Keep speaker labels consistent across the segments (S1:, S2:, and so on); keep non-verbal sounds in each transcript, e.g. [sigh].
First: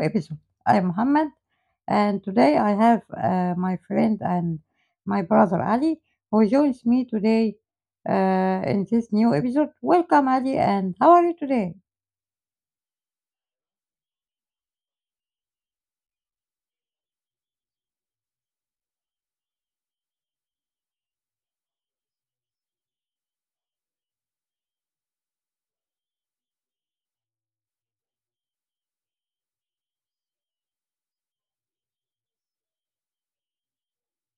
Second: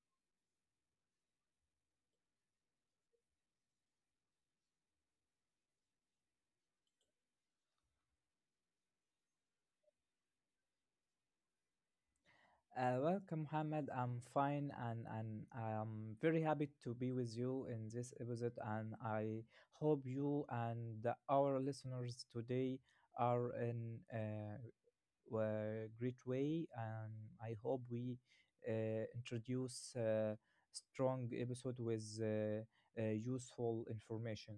S1: episode. I'm Mohammed, and today I have my friend and my brother Ali who joins me today in this new episode. Welcome, Ali, and how are you today?
S2: Welcome, Mohammed. I'm fine and I'm very happy to be with you in this episode. And I hope you and our listeners today are in a great way. And I hope we uh, introduce a strong episode with useful information.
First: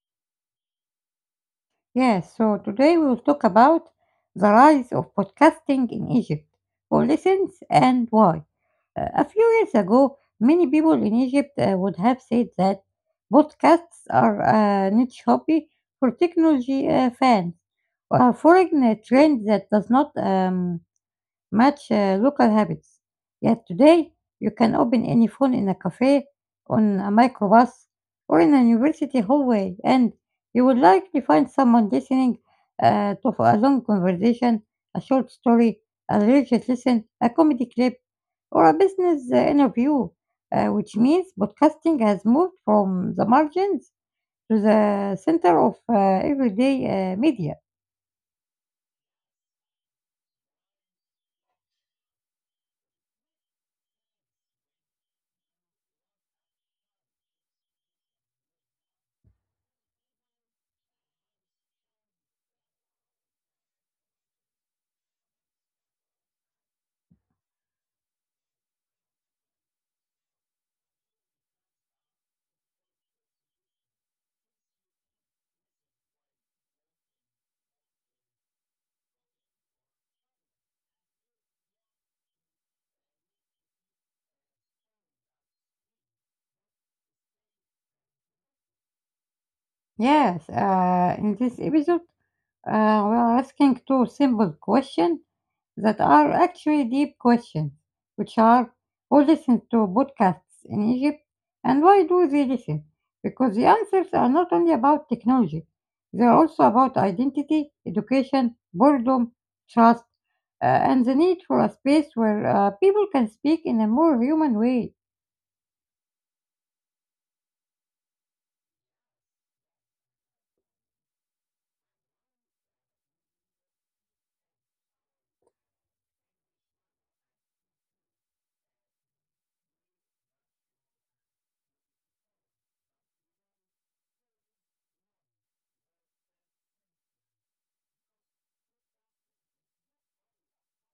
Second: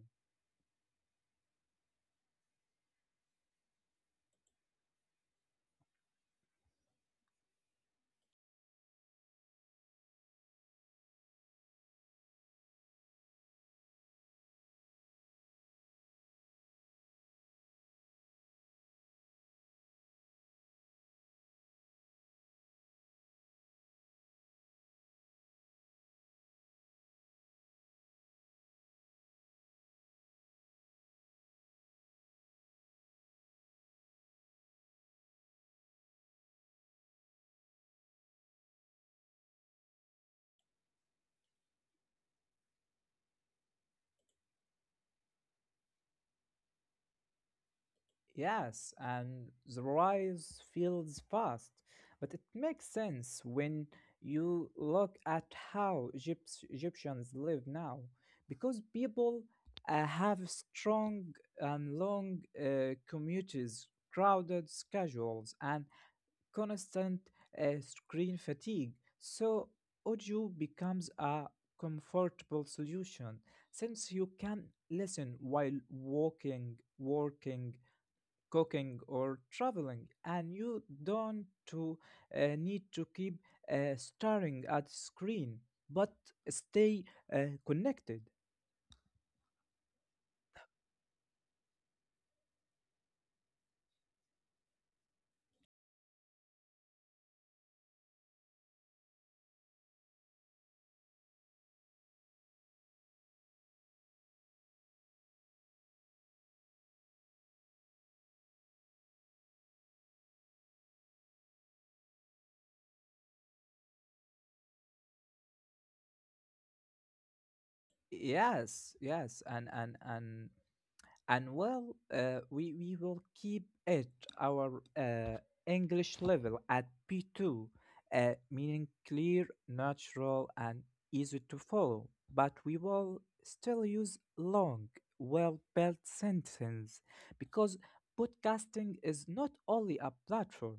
S1: Yes, so today we will talk about the rise of podcasting in Egypt. Who listens and why? A few years ago, many people in Egypt would have said that podcasts are a niche hobby for technology fans, or a foreign trend that does not match local habits. Yet today, you can open any phone in a cafe, on a microbus, or in a university hallway, and you will likely find someone listening to a long conversation, a short story, a religious lesson, a comedy clip, or a business interview, which means podcasting has moved from the margins to the center of everyday media.
S2: Yes, and the rise feels fast, but it makes sense when you look at how Egyptians live now, because people have strong and long commutes, crowded schedules, and constant screen fatigue. So audio becomes a comfortable solution since you can listen while walking, working cooking or traveling and you don't to need to keep staring at screen but stay connected.
S1: Yes, in this episode, Uh, we are asking two simple questions that are actually deep questions, which are who listens to podcasts in Egypt and why do they listen? Because the answers are not only about technology, they are also about identity, education, boredom, trust, and the need for a space where people can speak in a more human way.
S2: yes yes and and and we will keep it our English level at P2, meaning clear, natural, and easy to follow. But we will still use long, well-built sentences because podcasting is not only a platform;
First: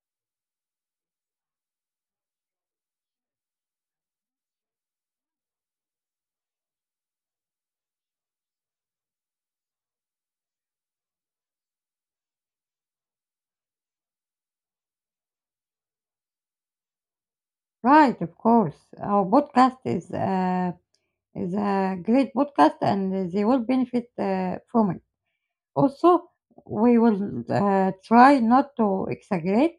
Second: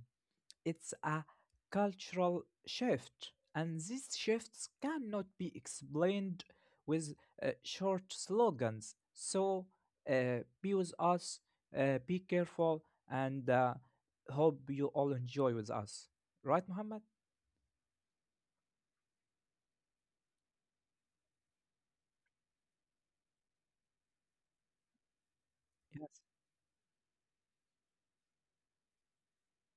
S2: it's a cultural shift, and these shifts cannot be explained with short slogans. So be with us, be careful, and hope you all enjoy with us. Right, Muhammad?
S1: Right, of course. Our podcast is a great podcast and they will benefit from it.
S2: Yes.
S1: Also, we will try not to exaggerate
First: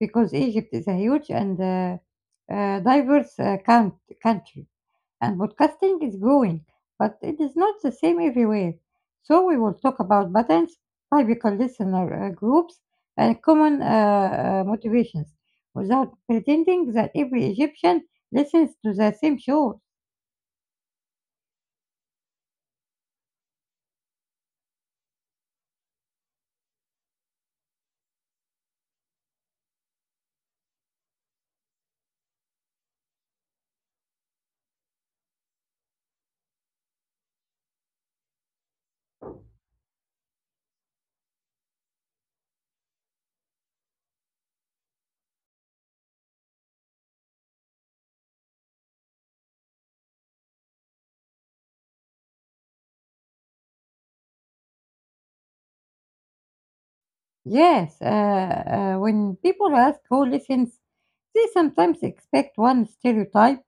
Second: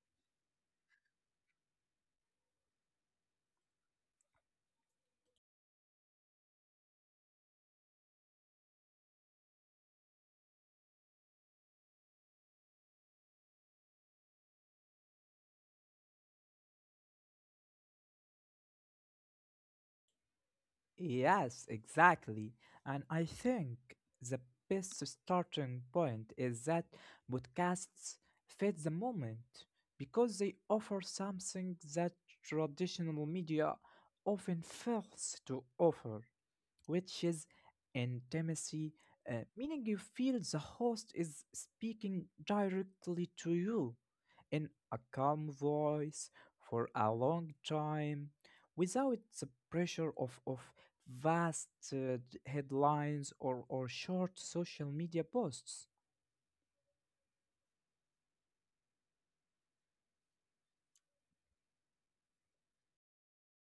S1: because Egypt is a huge and diverse country, and podcasting is growing, but it is not the same everywhere. So, we will talk about patterns, typical listener groups, and common motivations without pretending that every Egyptian listens to the same show.
S2: Yes, exactly. And I think the best starting point is that podcasts fit the moment because they offer something that traditional media often fails to offer, which is intimacy, meaning you feel the host is speaking directly to you in a calm voice for a long time without the pressure of vast headlines or short social media posts.
S1: Yes, when people ask who listens, they sometimes expect one stereotype,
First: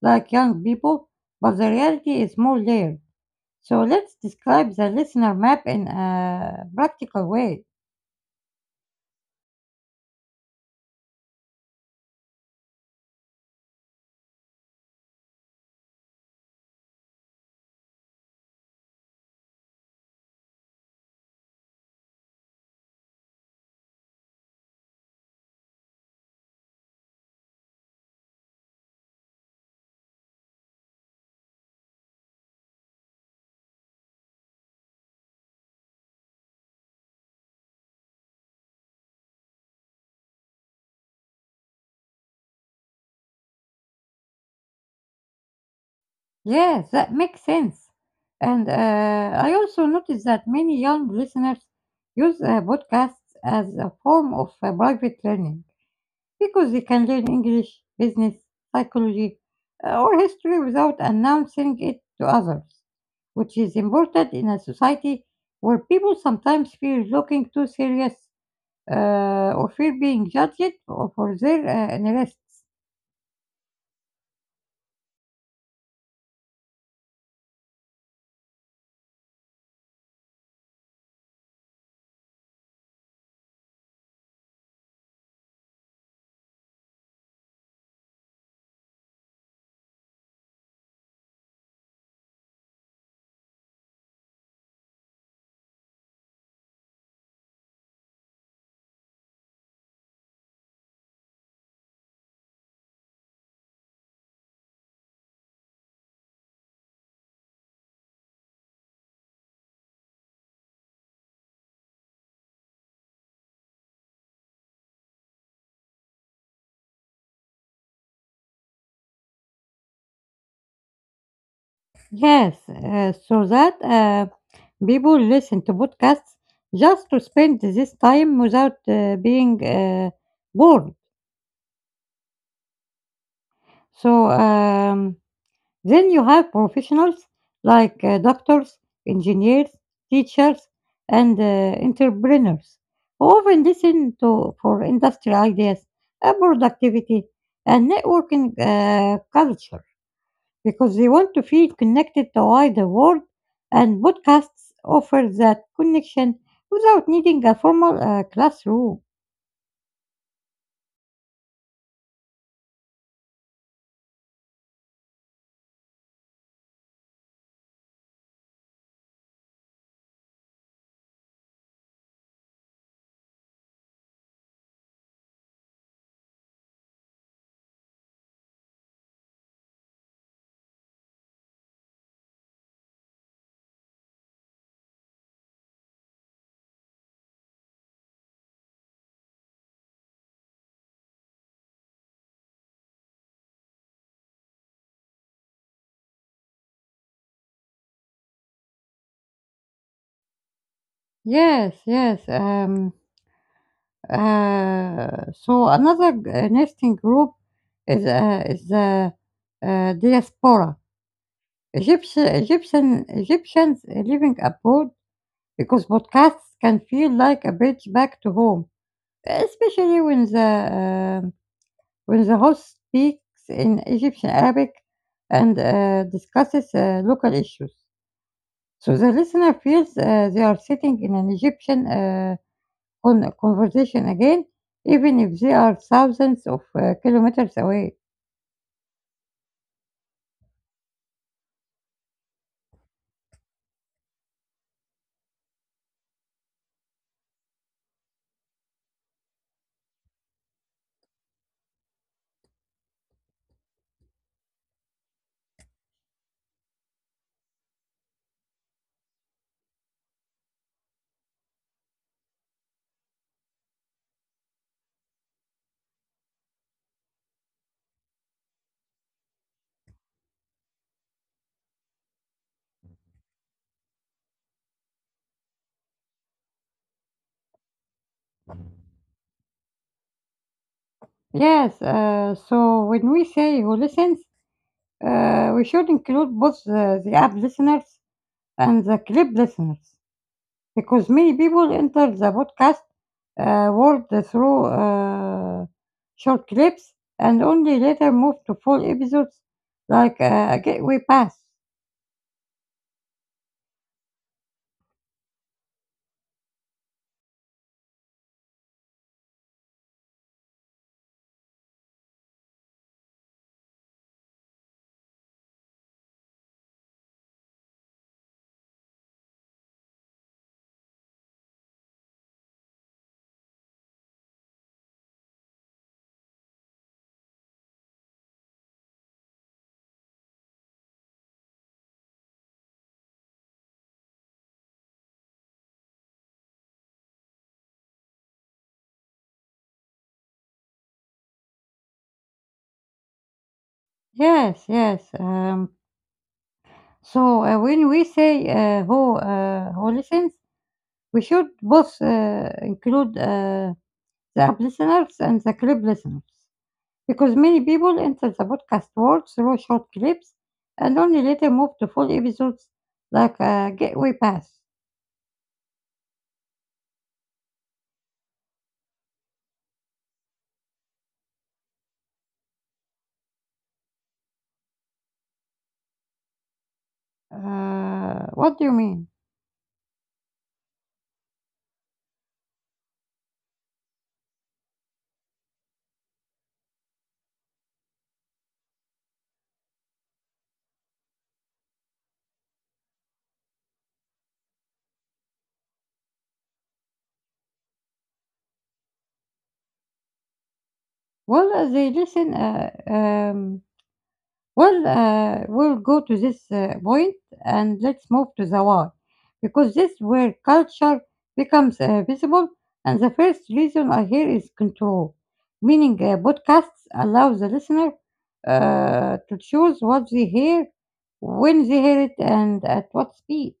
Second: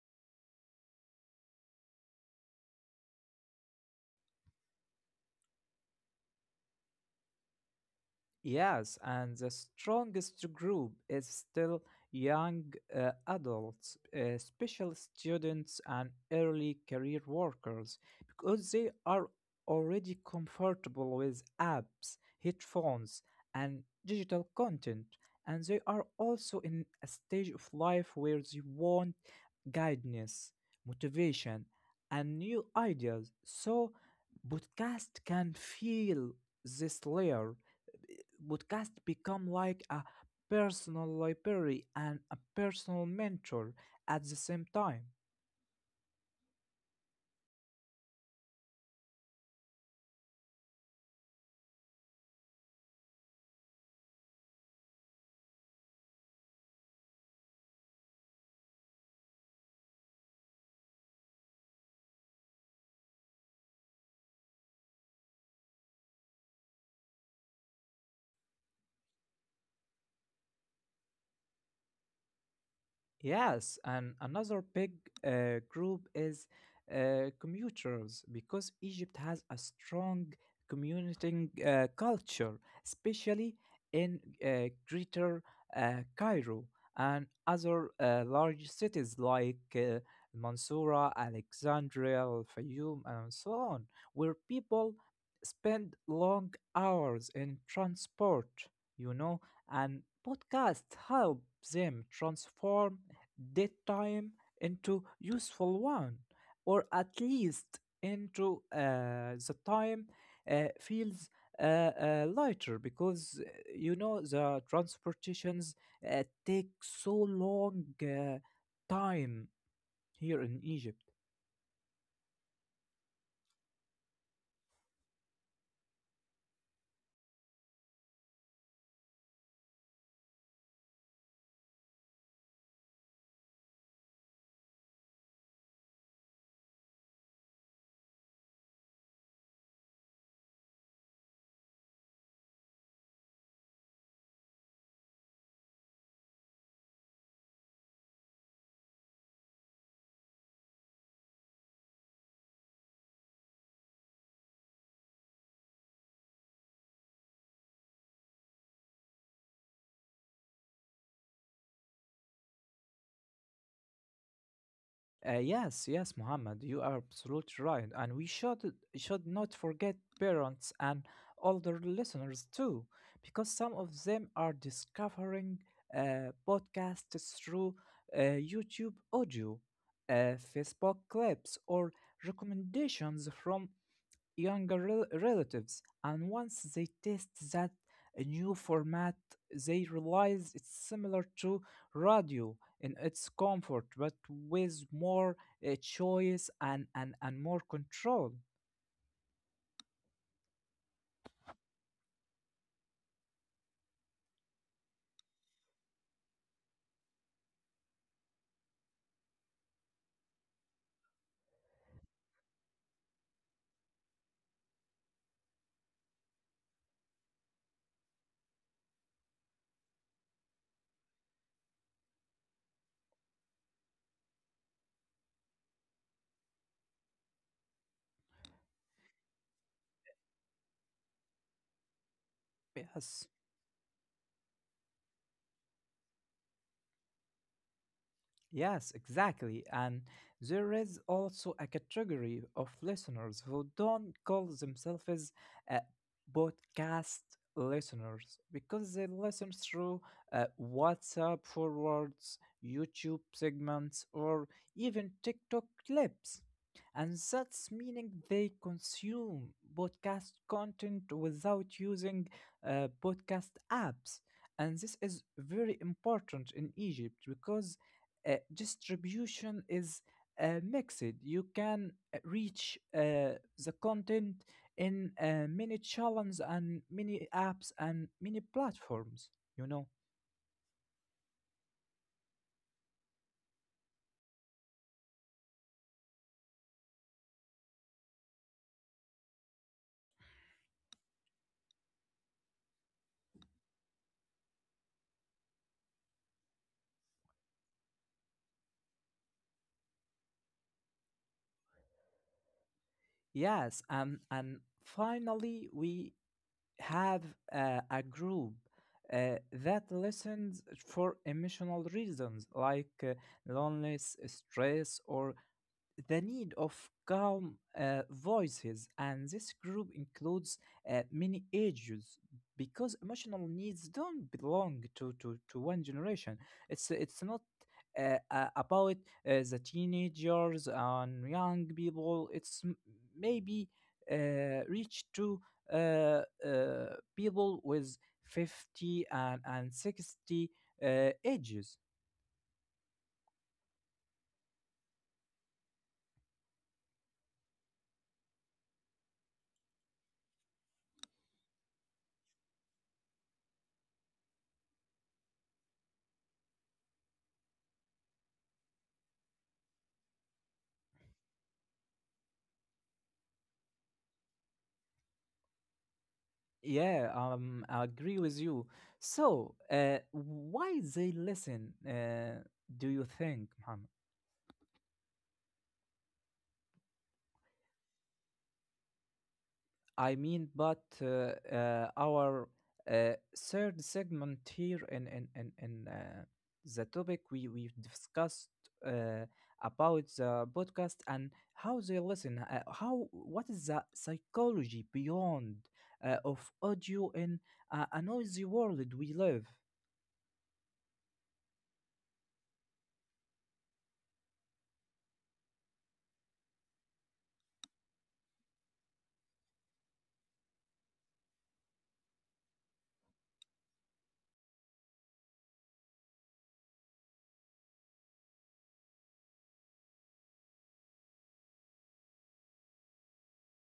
S1: like young people, but the reality is more layered. So let's describe the listener map in a practical way.
S2: Yes, and the strongest group is still young adults, special students, and early career workers because they are already comfortable with apps, headphones, and digital content, and they are also in a stage of life where they want guidance, motivation, and new ideas. So, podcast can feel this layer podcast become like a personal library and a personal mentor at the same time.
S1: Yes, that makes sense. And I also noticed that many young listeners use podcasts as a form of private learning. Because you can learn English, business, psychology, or history without announcing it to others, which is important in a society where people sometimes fear looking too serious or fear being judged for their interests.
S2: Yes, and another big group is commuters because Egypt has a strong commuting culture, especially in Greater Cairo and other large cities like Mansoura, Alexandria, Al Fayoum, and so on, where people spend long hours in transport, you know, and podcasts help them transform daytime into useful one, or at least into the time feels lighter because you know the transportations take so long time here in Egypt.
S1: Yes, so that people listen to podcasts just to spend this time without being bored. So, um, Then you have professionals like doctors, engineers, teachers, and entrepreneurs who often listen to for industry ideas, productivity, and networking culture because they want to feel connected to wider world. And podcasts offer that connection without needing a formal classroom.
S2: Yes, yes, Muhammad, you are absolutely right, and we should not forget parents and older listeners too, because some of them are discovering podcasts through YouTube audio, Facebook clips, or recommendations from younger relatives. And once they test that new format, they realize it's similar to radio in its comfort, but with more choice and more control.
S1: Yes, yes. Um, so another nesting group is the diaspora. Egyptians living abroad because podcasts can feel like a bridge back to home, especially um when the host speaks in Egyptian Arabic and discusses local issues. So the listener feels they are sitting in an Egyptian
S2: Yes.
S1: conversation again, even if they are thousands of kilometers away.
S2: Yes, exactly. And there is also a category of listeners who don't call themselves uh, podcast listeners because they listen through WhatsApp forwards, YouTube segments, or even TikTok clips. And that's meaning they consume podcast content without using podcast apps. And this is very important in Egypt because distribution is mixed. You can reach the content in many channels and many apps and many platforms. You know,
S1: Yes, so when we say who listens, we should include both the app listeners and the clip listeners because many people enter the podcast world through short clips and only later move to full episodes like a gateway pass.
S2: yes, and finally we have a group that listens for emotional reasons like loneliness, stress, or the need of calm voices, and this group includes many ages because emotional needs don't belong to one generation. It's not about the teenagers and young people. It's maybe reach to uh, uh, people with 50 and 60 ages.
S1: Yes, yes. Um, when we say who listens, We should both include the app listeners and the clip listeners because many people enter the podcast world through short clips and only later move to full episodes like a gateway pass.
S2: Yeah, I agree with you. So, why they listen? Do you think, Mohammed?
S1: What do you mean?
S2: I mean, but our third segment here in the topic we discussed uh, about the podcast and how they listen. How what is the psychology beyond of audio in a noisy world we live?
S1: Well, we'll go to this point and let's move to the why, because this where culture becomes visible. And the first reason I hear is control, meaning podcasts allow the listener to choose what they hear, when they hear it, and at what speed.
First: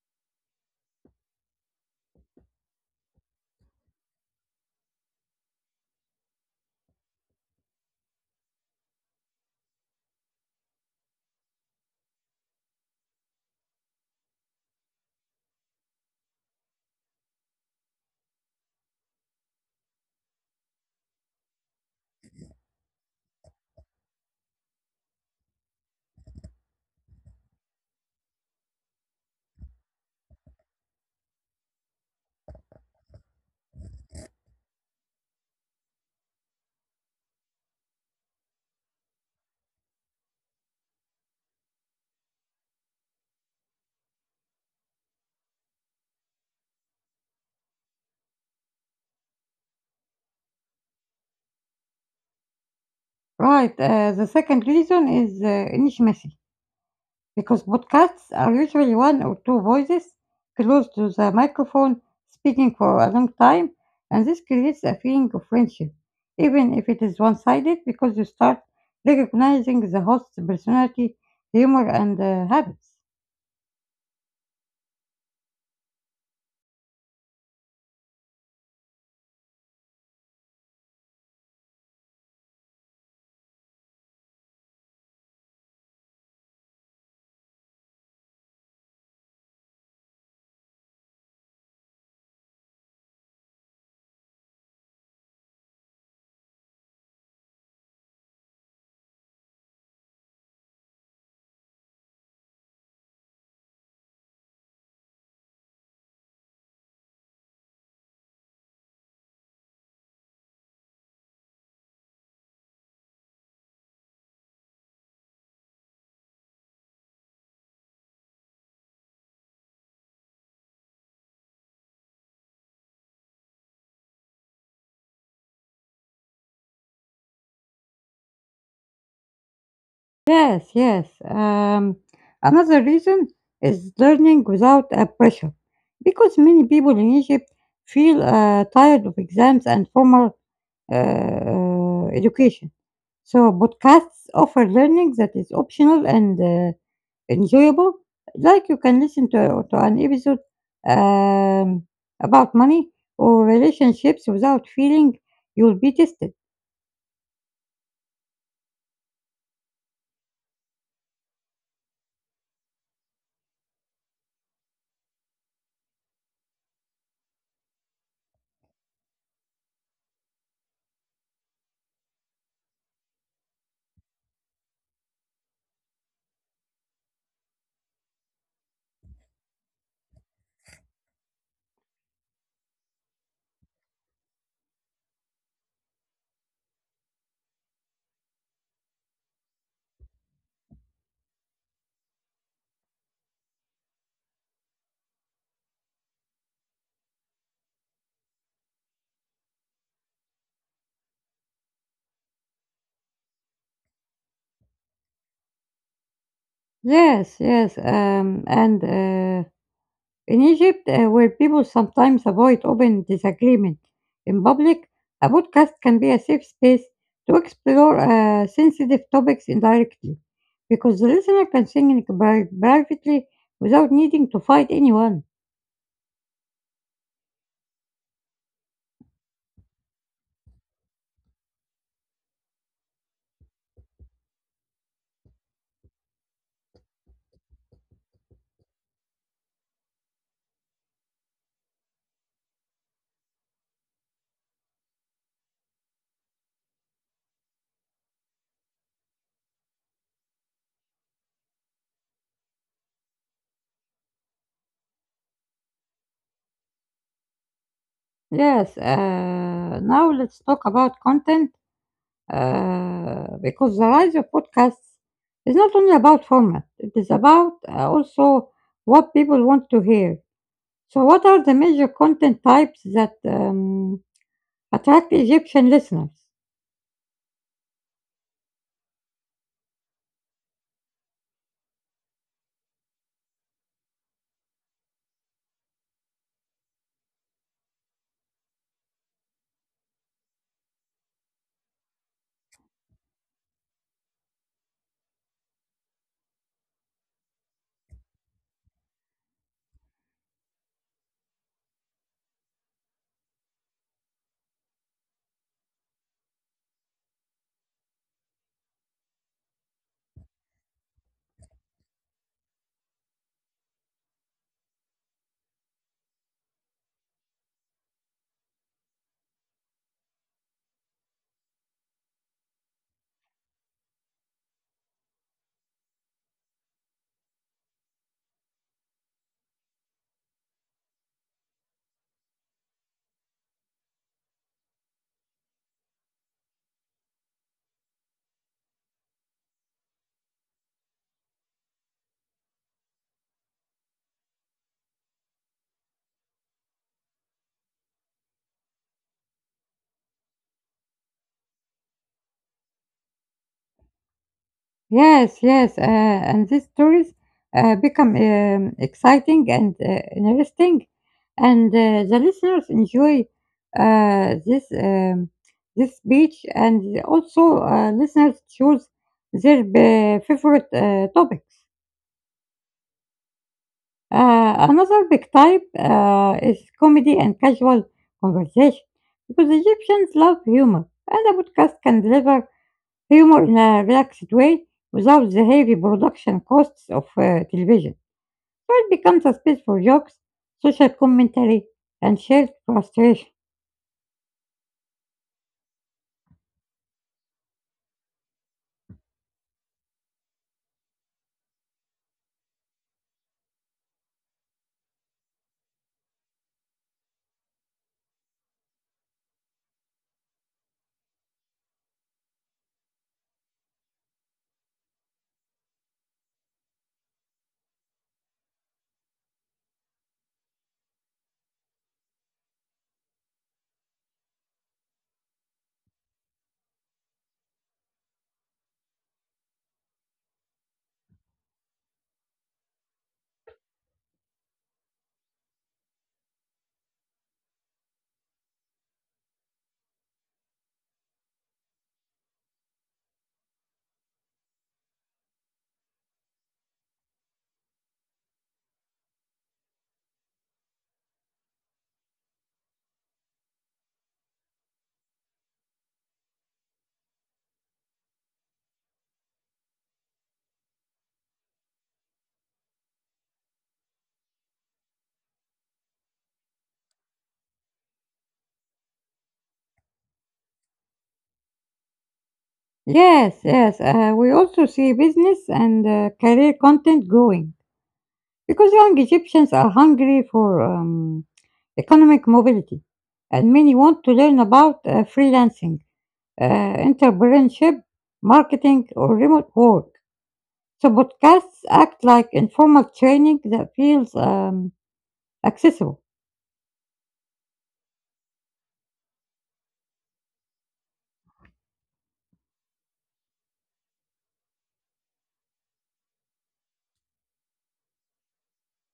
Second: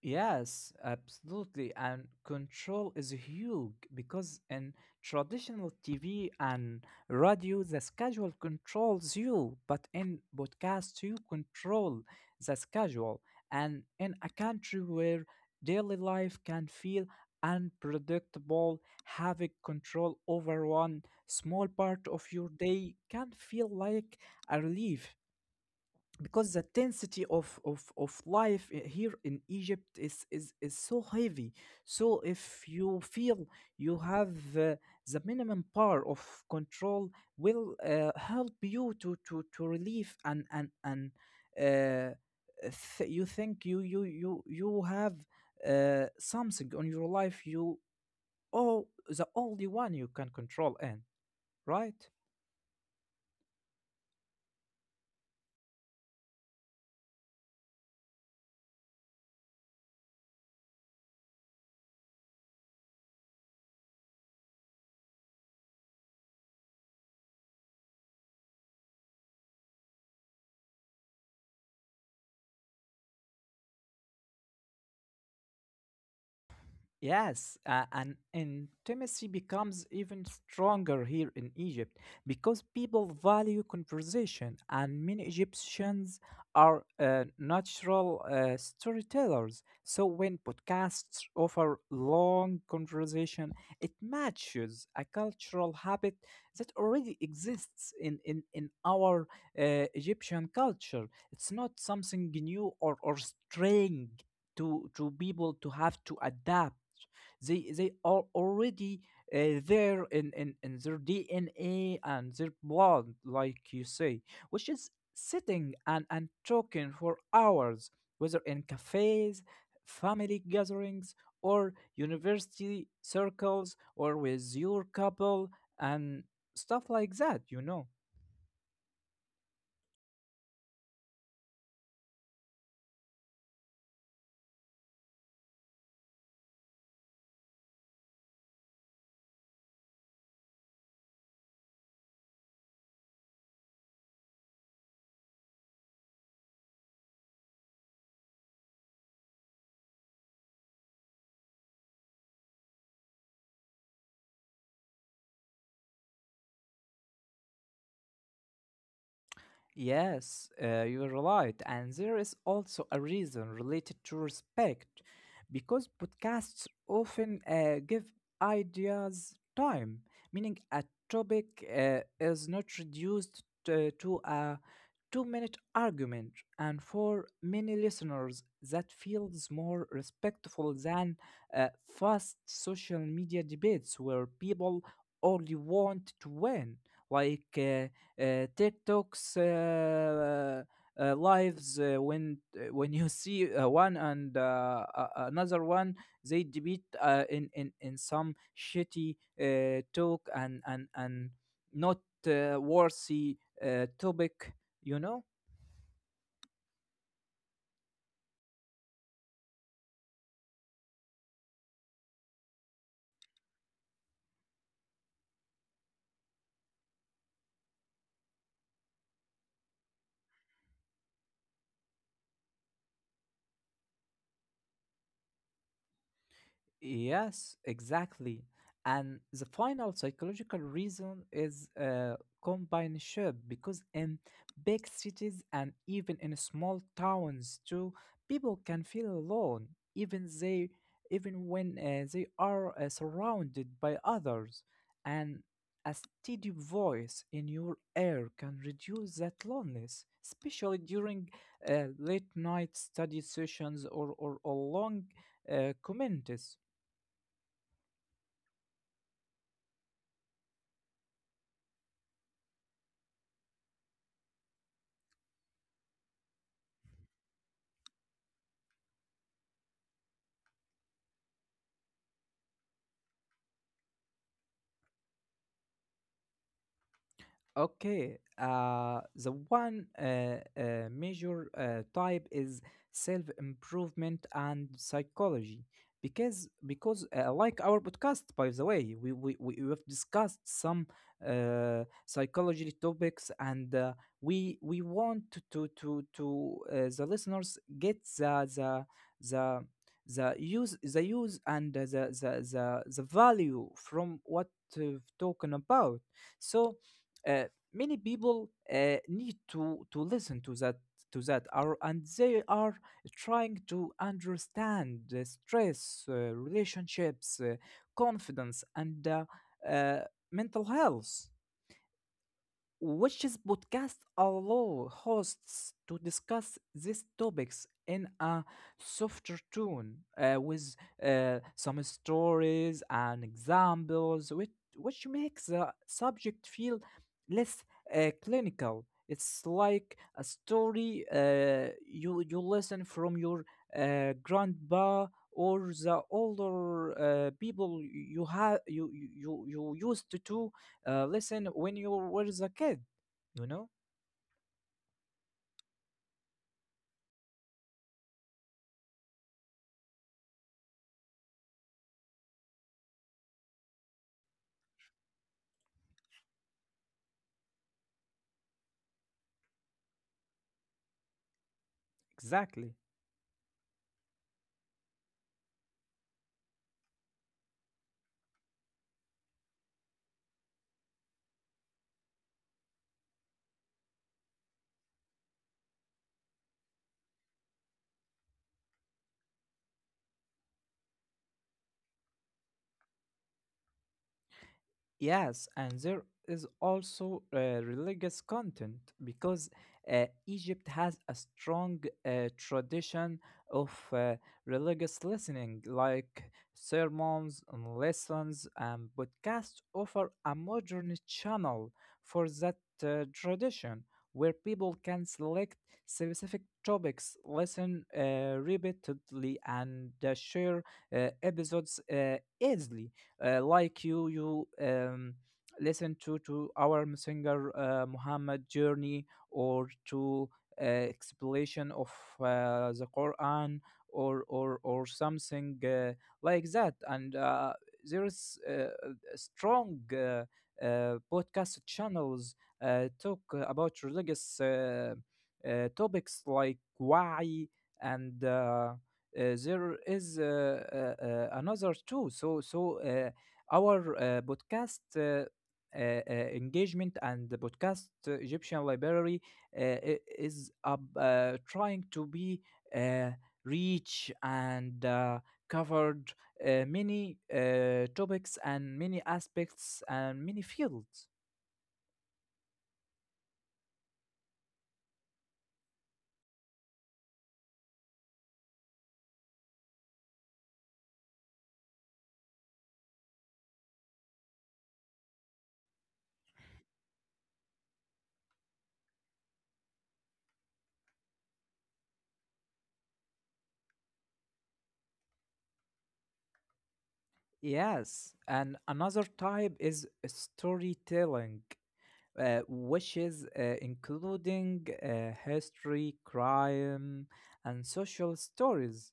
S2: Yes, absolutely. And control is huge because in traditional TV and radio, the schedule controls you, but in podcasts, you control the schedule. And in a country where daily life can feel unpredictable, having control over one small part of your day can feel like a relief because the density of life here in Egypt is so heavy. So if you feel you have the minimum power of control, will help you to relieve and uh, you think you have something on your life you oh the only one you can control in right.
S1: Right, the second reason is intimacy, because podcasts are usually one or two voices close to the microphone speaking for a long time, and this creates a feeling of friendship, even if it is one sided, because you start recognizing the host's personality, humor, and habits.
S2: Yes, and intimacy becomes even stronger here in Egypt because people value conversation, and many Egyptians are natural storytellers. So when podcasts offer long conversation, it matches a cultural habit that already exists in our Egyptian culture. It's not something new or strange to people to have to adapt. They are already there in their dna and their blood like you say, which is sitting and talking for hours whether in cafes, family gatherings, or university circles or with your couple and stuff like that, you know.
S1: Yes, yes. Um, another reason is learning without a pressure, because many people in Egypt feel tired of exams and formal education. So podcasts offer learning that is optional and enjoyable. Like you can listen to an episode um, about money or relationships without feeling you'll be tested.
S2: Yes, you are right. And there is also a reason related to respect, because podcasts often give ideas time, meaning a topic is not reduced to a 2 minute argument, and for many listeners, that feels more respectful than uh, fast social media debates where people only want to win, like TikTok's. Lives when you see one and another one they debate in some shitty talk and not worthy topic, you know.
S1: Yes, yes, and. In Egypt, where people sometimes avoid open disagreement in public, a podcast can be a safe space to explore sensitive topics indirectly, because the listener can sing privately without needing to fight anyone.
S2: Yes, exactly. And the final psychological reason is companionship because in big cities and even in small towns too, people can feel alone, even they, even when they are surrounded by others. And a steady voice in your ear can reduce that loneliness, especially during late night study sessions or long comments.
S1: Yes, now let's talk about content because the rise of podcasts is not only about format, it is about also what people want to hear. So what are the major content types that attract Egyptian listeners?
S2: Okay, the one major type is self-improvement and psychology, because like our podcast, by the way, we have discussed some psychology topics, and we want to the listeners get the the the use the use and the value from what we've talking about, so. Uh, many people need to listen to that are and they are trying to understand the stress relationships confidence and uh, mental health. Which's podcast allow hosts to discuss these topics in a softer tone, with some stories and examples, which makes the subject feel less clinical. It's like a story you listen from your grandpa or the older people you have you used to listen when you was a kid, you know.
S1: Yes, yes, and these stories become exciting and interesting, and the listeners enjoy uh, this um, this speech, and also listeners choose their favorite topic.
S2: Exactly.
S1: Another big type is comedy and casual conversation because Egyptians love humor, and a podcast can deliver humor in a relaxed way without the heavy production costs of television. So it becomes a space for jokes, social commentary, and shared frustration.
S2: Yes, and there is also religious content because Egypt has a strong tradition of religious listening, like sermons and lessons and podcasts offer a modern channel for that tradition where people can select specific topics, listen repeatedly, and share episodes easily, like you listen to our singer Muhammad journey or to explanation of the Quran or something like that and there is a strong podcast channels talk about religious topics like why and there is another too so so our podcast engagement and the podcast Egyptian Library is up, trying to be uh, reach and covered many topics and many aspects and many fields.
S1: Yes, yes, we also see business and career content growing because young Egyptians are hungry for economic mobility. And many want to learn about freelancing, entrepreneurship, marketing, or remote work. So podcasts act like informal training that feels accessible.
S2: Yes, and another type is storytelling, which is including history, crime, and social stories.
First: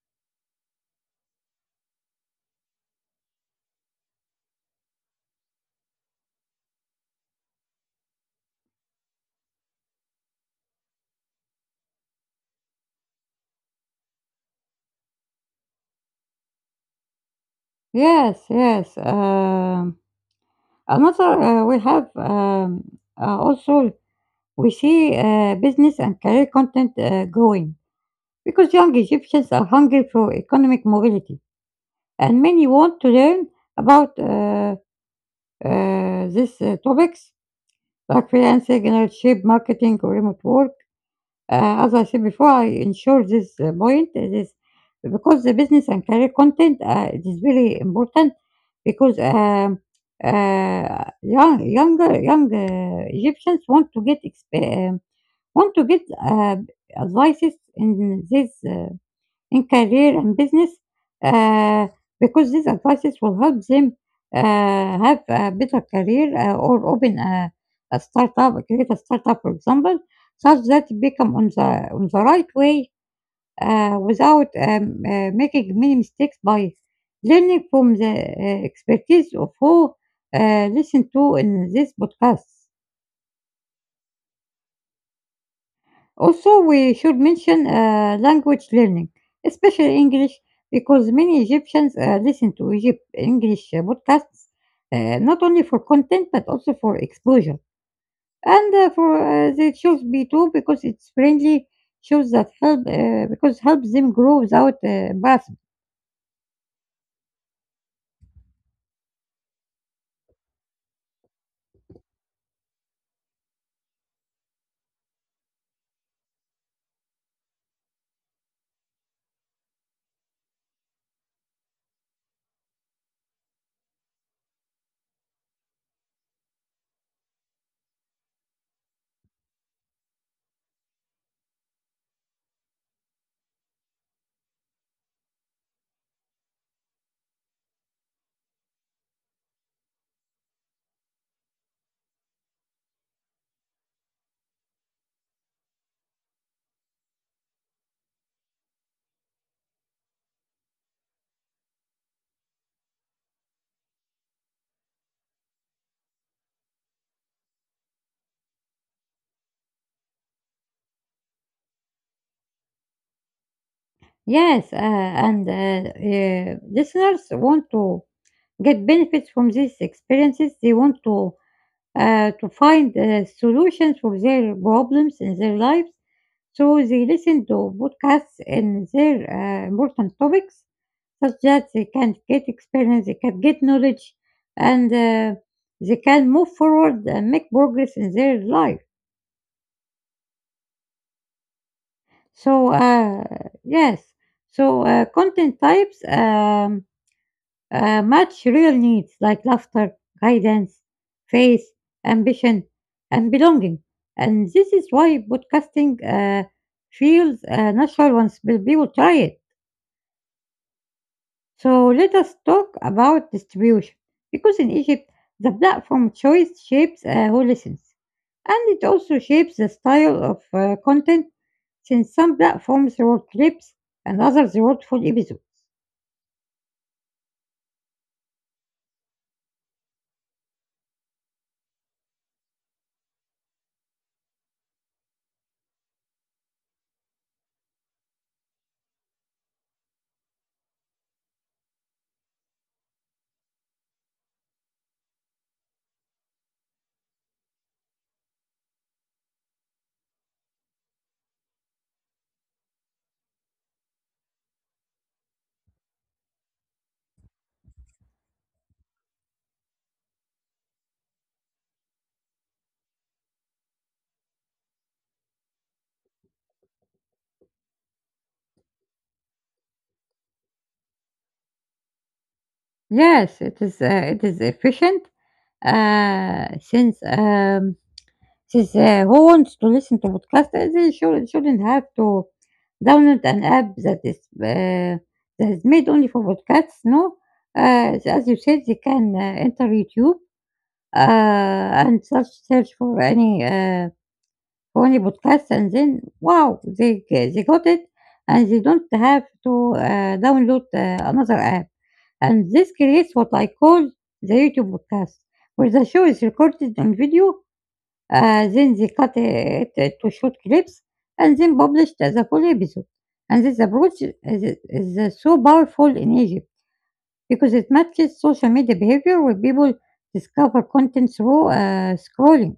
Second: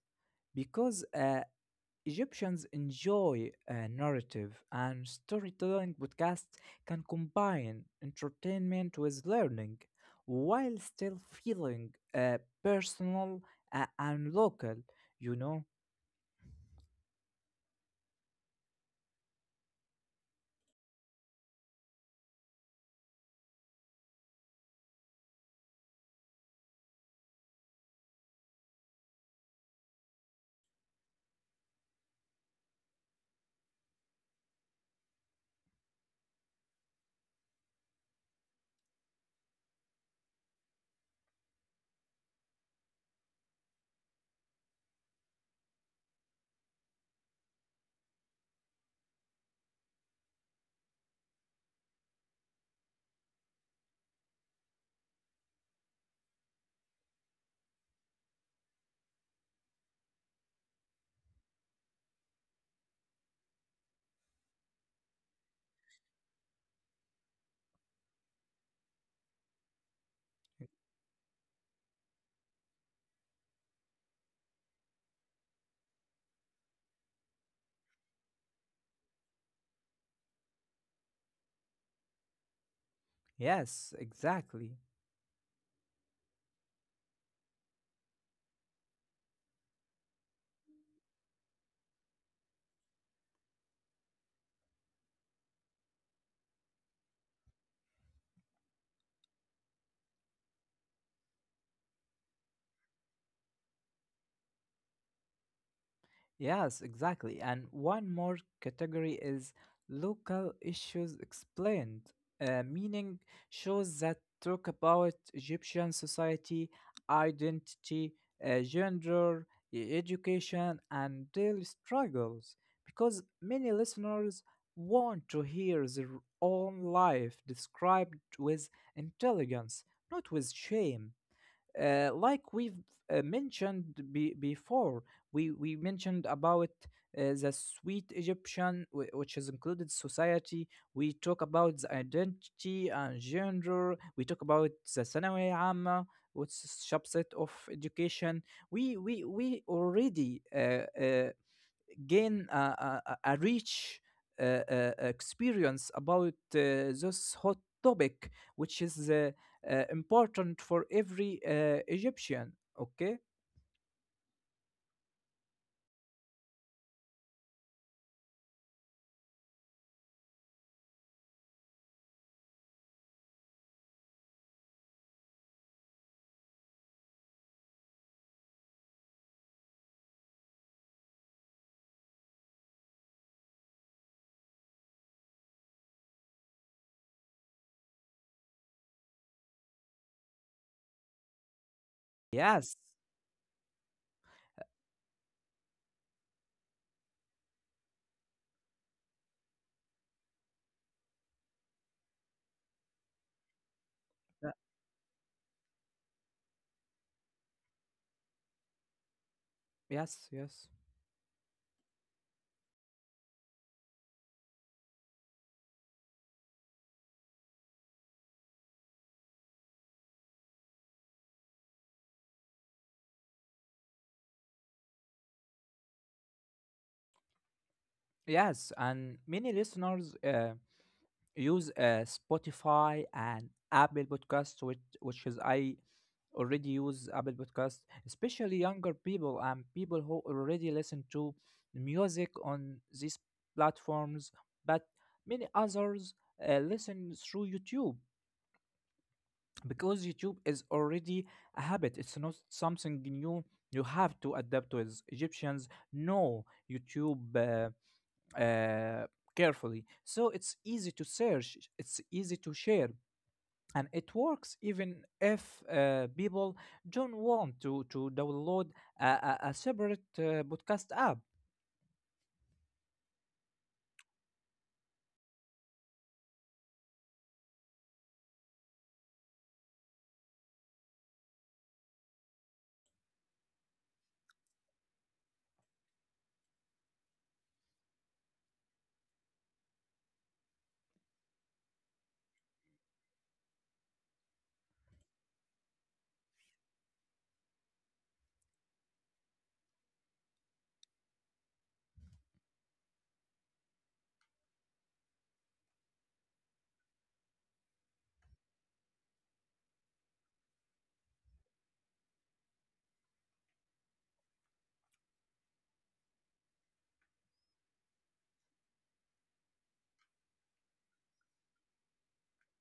S2: Because Egyptians enjoy narrative and storytelling podcasts can combine entertainment with learning while still feeling uh, personal and local, you know?
S1: Yes, yes. Another we have also we see business and career content growing because young Egyptians are hungry for economic mobility and many want to learn about these topics like freelancing, internship, marketing, or remote work. As I said before, I ensure this point this because the business and career content it is really important because young Egyptians want to get want to get advices in this in career and business uh, because these advices will help them have a better career or open a startup, create a startup, for example, such that it become on the right way without making many mistakes by learning from the expertise of who listen to in this podcast.
S2: Yes, exactly.
S1: Also, we should mention language learning, especially English, because many Egyptians listen to Egypt English podcasts, not only for content but also for exposure. And for they choose B2 because it's friendly, shows that help because helps them grow without embarrassment.
S2: Yes, exactly. And one more category is local issues explained, meaning shows that talk about Egyptian society, identity, gender, education, and daily struggles. Because many listeners want to hear their own life described with intelligence, not with shame. Like we've mentioned before, we mentioned about the sweet Egyptian, which has included society. We talk about the identity and gender. We talk about the ثانوية عامة, which is subset of education. We already gain a a rich experience about this hot topic, which is important for every Egyptian. Okay.
S1: Yes, and listeners want to get benefits from these experiences. They want to find solutions for their problems in their lives. So they listen to podcasts in their important topics, such that they can get experience, they can get knowledge, and they can move forward and make progress in their life. So,
S2: Yes.
S1: uh, yes, so, content types. Match real needs like laughter, guidance, faith, ambition, and belonging. And
S2: Uh,
S1: this is why podcasting feels natural once people try it.
S2: Yes. Yes.
S1: So let us talk about distribution. Because in Egypt, the platform choice shapes who listens. And it also shapes the style of content since some platforms reward clips and others reward full episodes.
S2: Yes. And many listeners. Use Spotify and Apple Podcasts, which is I already use Apple Podcasts, especially younger people and people who already listen to music on these platforms, but many others listen through YouTube because YouTube is already a habit. It's not something new. You have to adapt to it. Egyptians know YouTube uh, carefully, so it's easy to search. It's easy to share and it works even if people don't want to download a separate podcast app.
S1: Yes, it is efficient, uh, since, um, since who wants to listen to podcast? They shouldn't have to download an app that is made only for podcasts, no? So as you said, they can enter YouTube, and search for any podcast, and then, wow, they got it, and they don't have to, download, another app and this creates what I call the YouTube podcast, where the show is recorded on video, then they cut it to short clips, and then published as a full episode. And this approach is so powerful in Egypt because it matches social media behavior where people discover content through scrolling.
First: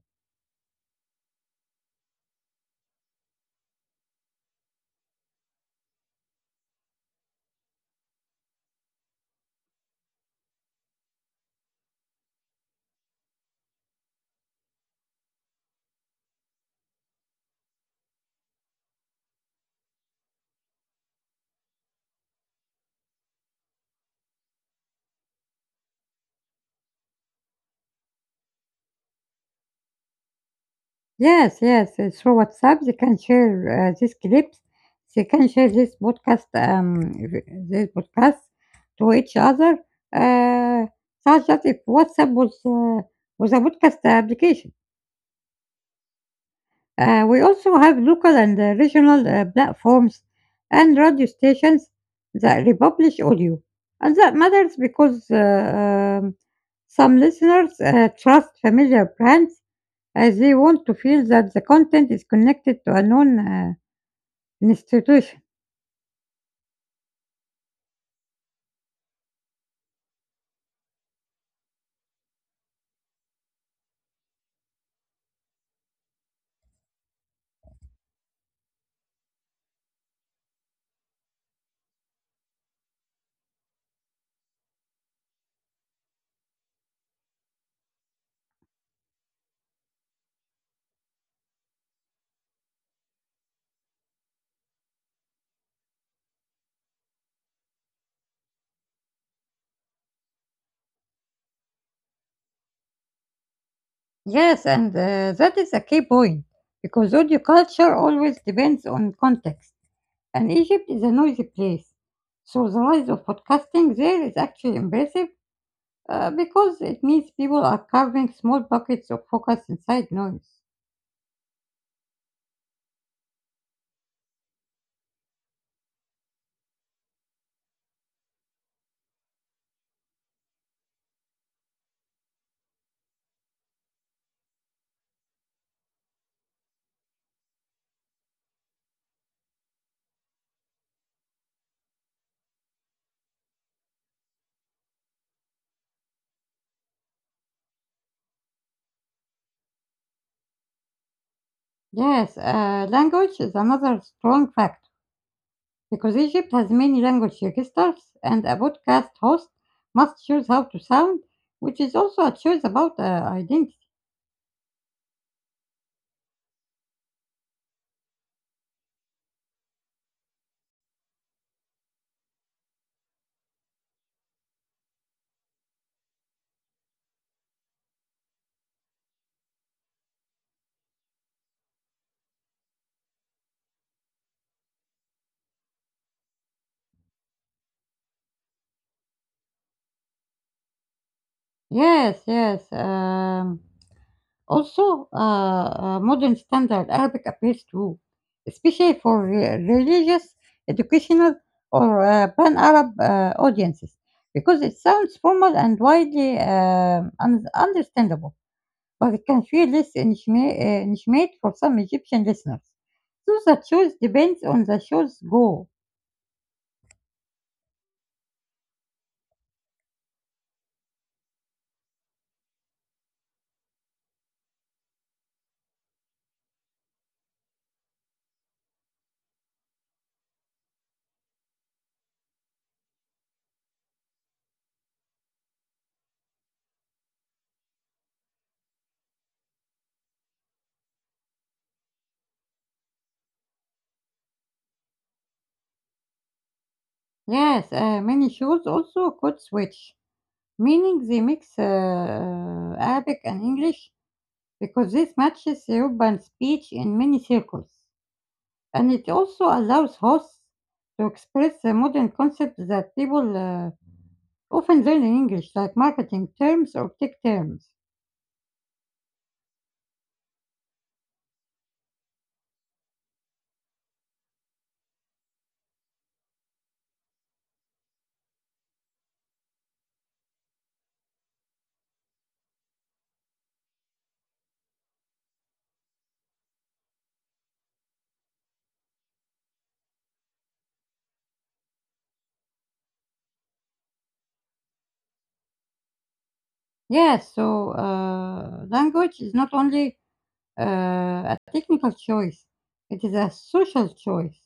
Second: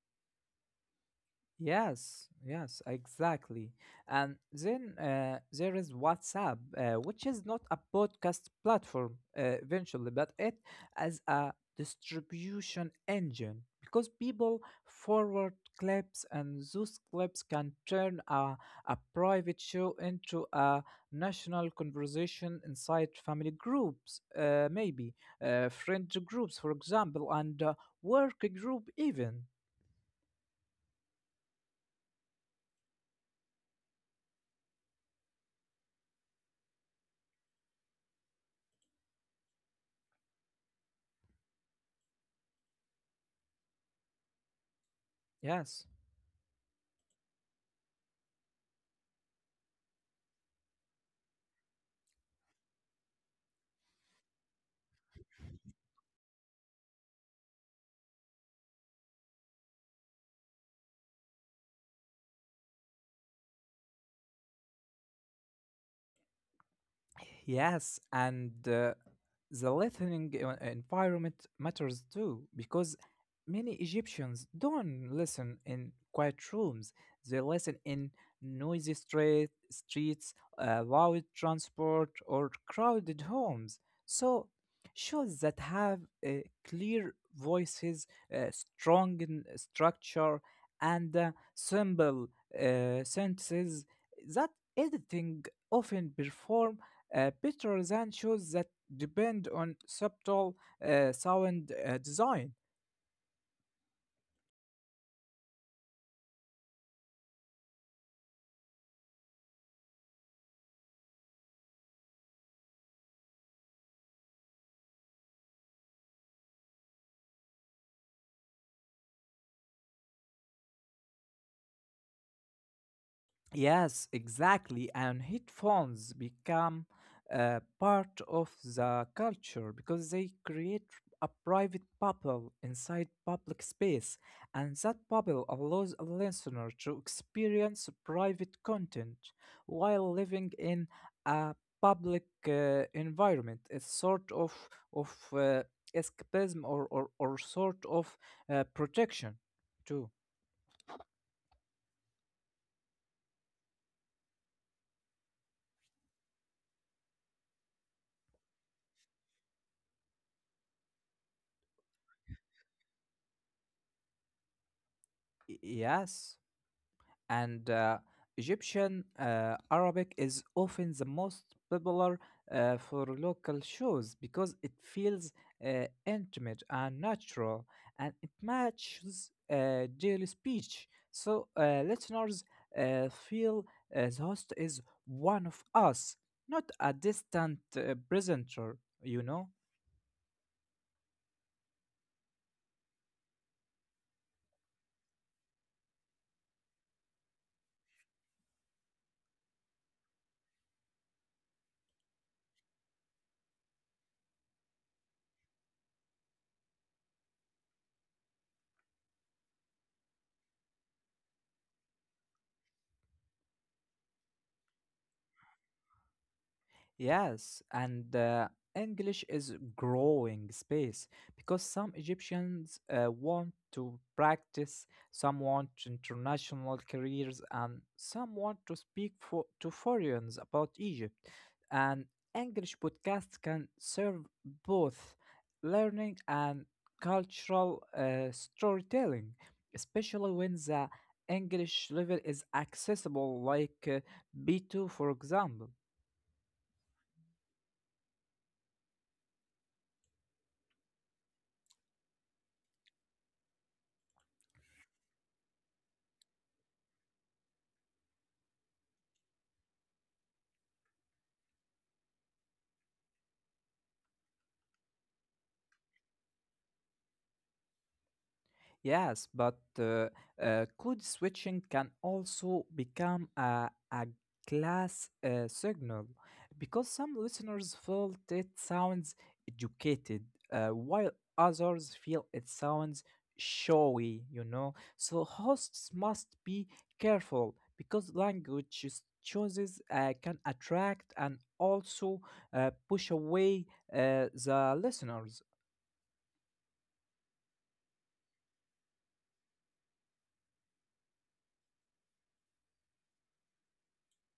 S2: Yes, yes, exactly. And then there is WhatsApp, which is not a podcast platform eventually, but it as a distribution engine because people forward clips and those clips can turn a private show into a national conversation inside family groups, maybe friend groups, for example, and work group even.
S1: Yes, yes, through WhatsApp they can share these clips. They can share this podcast, this podcast to each other. Uh, such that if WhatsApp was a podcast application,
S2: Yes.
S1: we also have local and regional platforms and radio stations that republish audio, and that matters because some listeners trust familiar brands as they want to feel that the content is connected to a known institution.
S2: Yes, and the listening environment matters too, because many Egyptians don't listen in quiet rooms. They listen in streets, loud transport, or crowded homes. So, shows that have uh, clear voices, strong structure, and simple sentences that editing often perform. Peter Zan shows that depend on subtle sound design.
S1: Yes, and that is a key point because audio culture always depends on context, and Egypt is a noisy place. So the rise of podcasting there is actually impressive because it means people are carving small pockets of focus inside noise.
S2: Yes, exactly. And headphones become part of the culture because they create a private bubble inside public space, and that bubble allows a listener to experience private content while living in a public environment. It's sort of escapism, or sort of protection too.
S1: Yes, language is another strong factor because Egypt has many language registers, and a podcast host must choose how to sound, which is also a choice about identity.
S2: Yes, and Egyptian Arabic is often the most popular for local shows because it feels intimate and natural and it matches daily speech. So listeners feel the host is one of us, not a distant presenter, you know?
S1: Yes, yes. Also, modern standard Arabic appears too, especially for religious, educational, or pan Arab audiences, because it sounds formal and widely understandable. But it can few less intimate for some Egyptian listeners. So the choice depends on the show's goal.
S2: Yes, and English is growing space because some Egyptians want to practice, some want international careers, and some want to speak for, to foreigners about Egypt. And English podcasts can serve both learning and cultural storytelling, especially when the English level is accessible, like B2, for example.
S1: Yes, many shows also could switch, meaning they mix Arabic and English because this matches the urban speech in many circles. And it also allows hosts to express the modern concepts that people often learn in English, like marketing terms or tech terms.
S2: Yes, but code switching can also become a class signal because some listeners felt it sounds educated, while others feel it sounds showy, you know. So hosts must be careful because language choices can attract and also push away the listeners.
S1: Yes, so language is not only a technical choice. It is a social choice.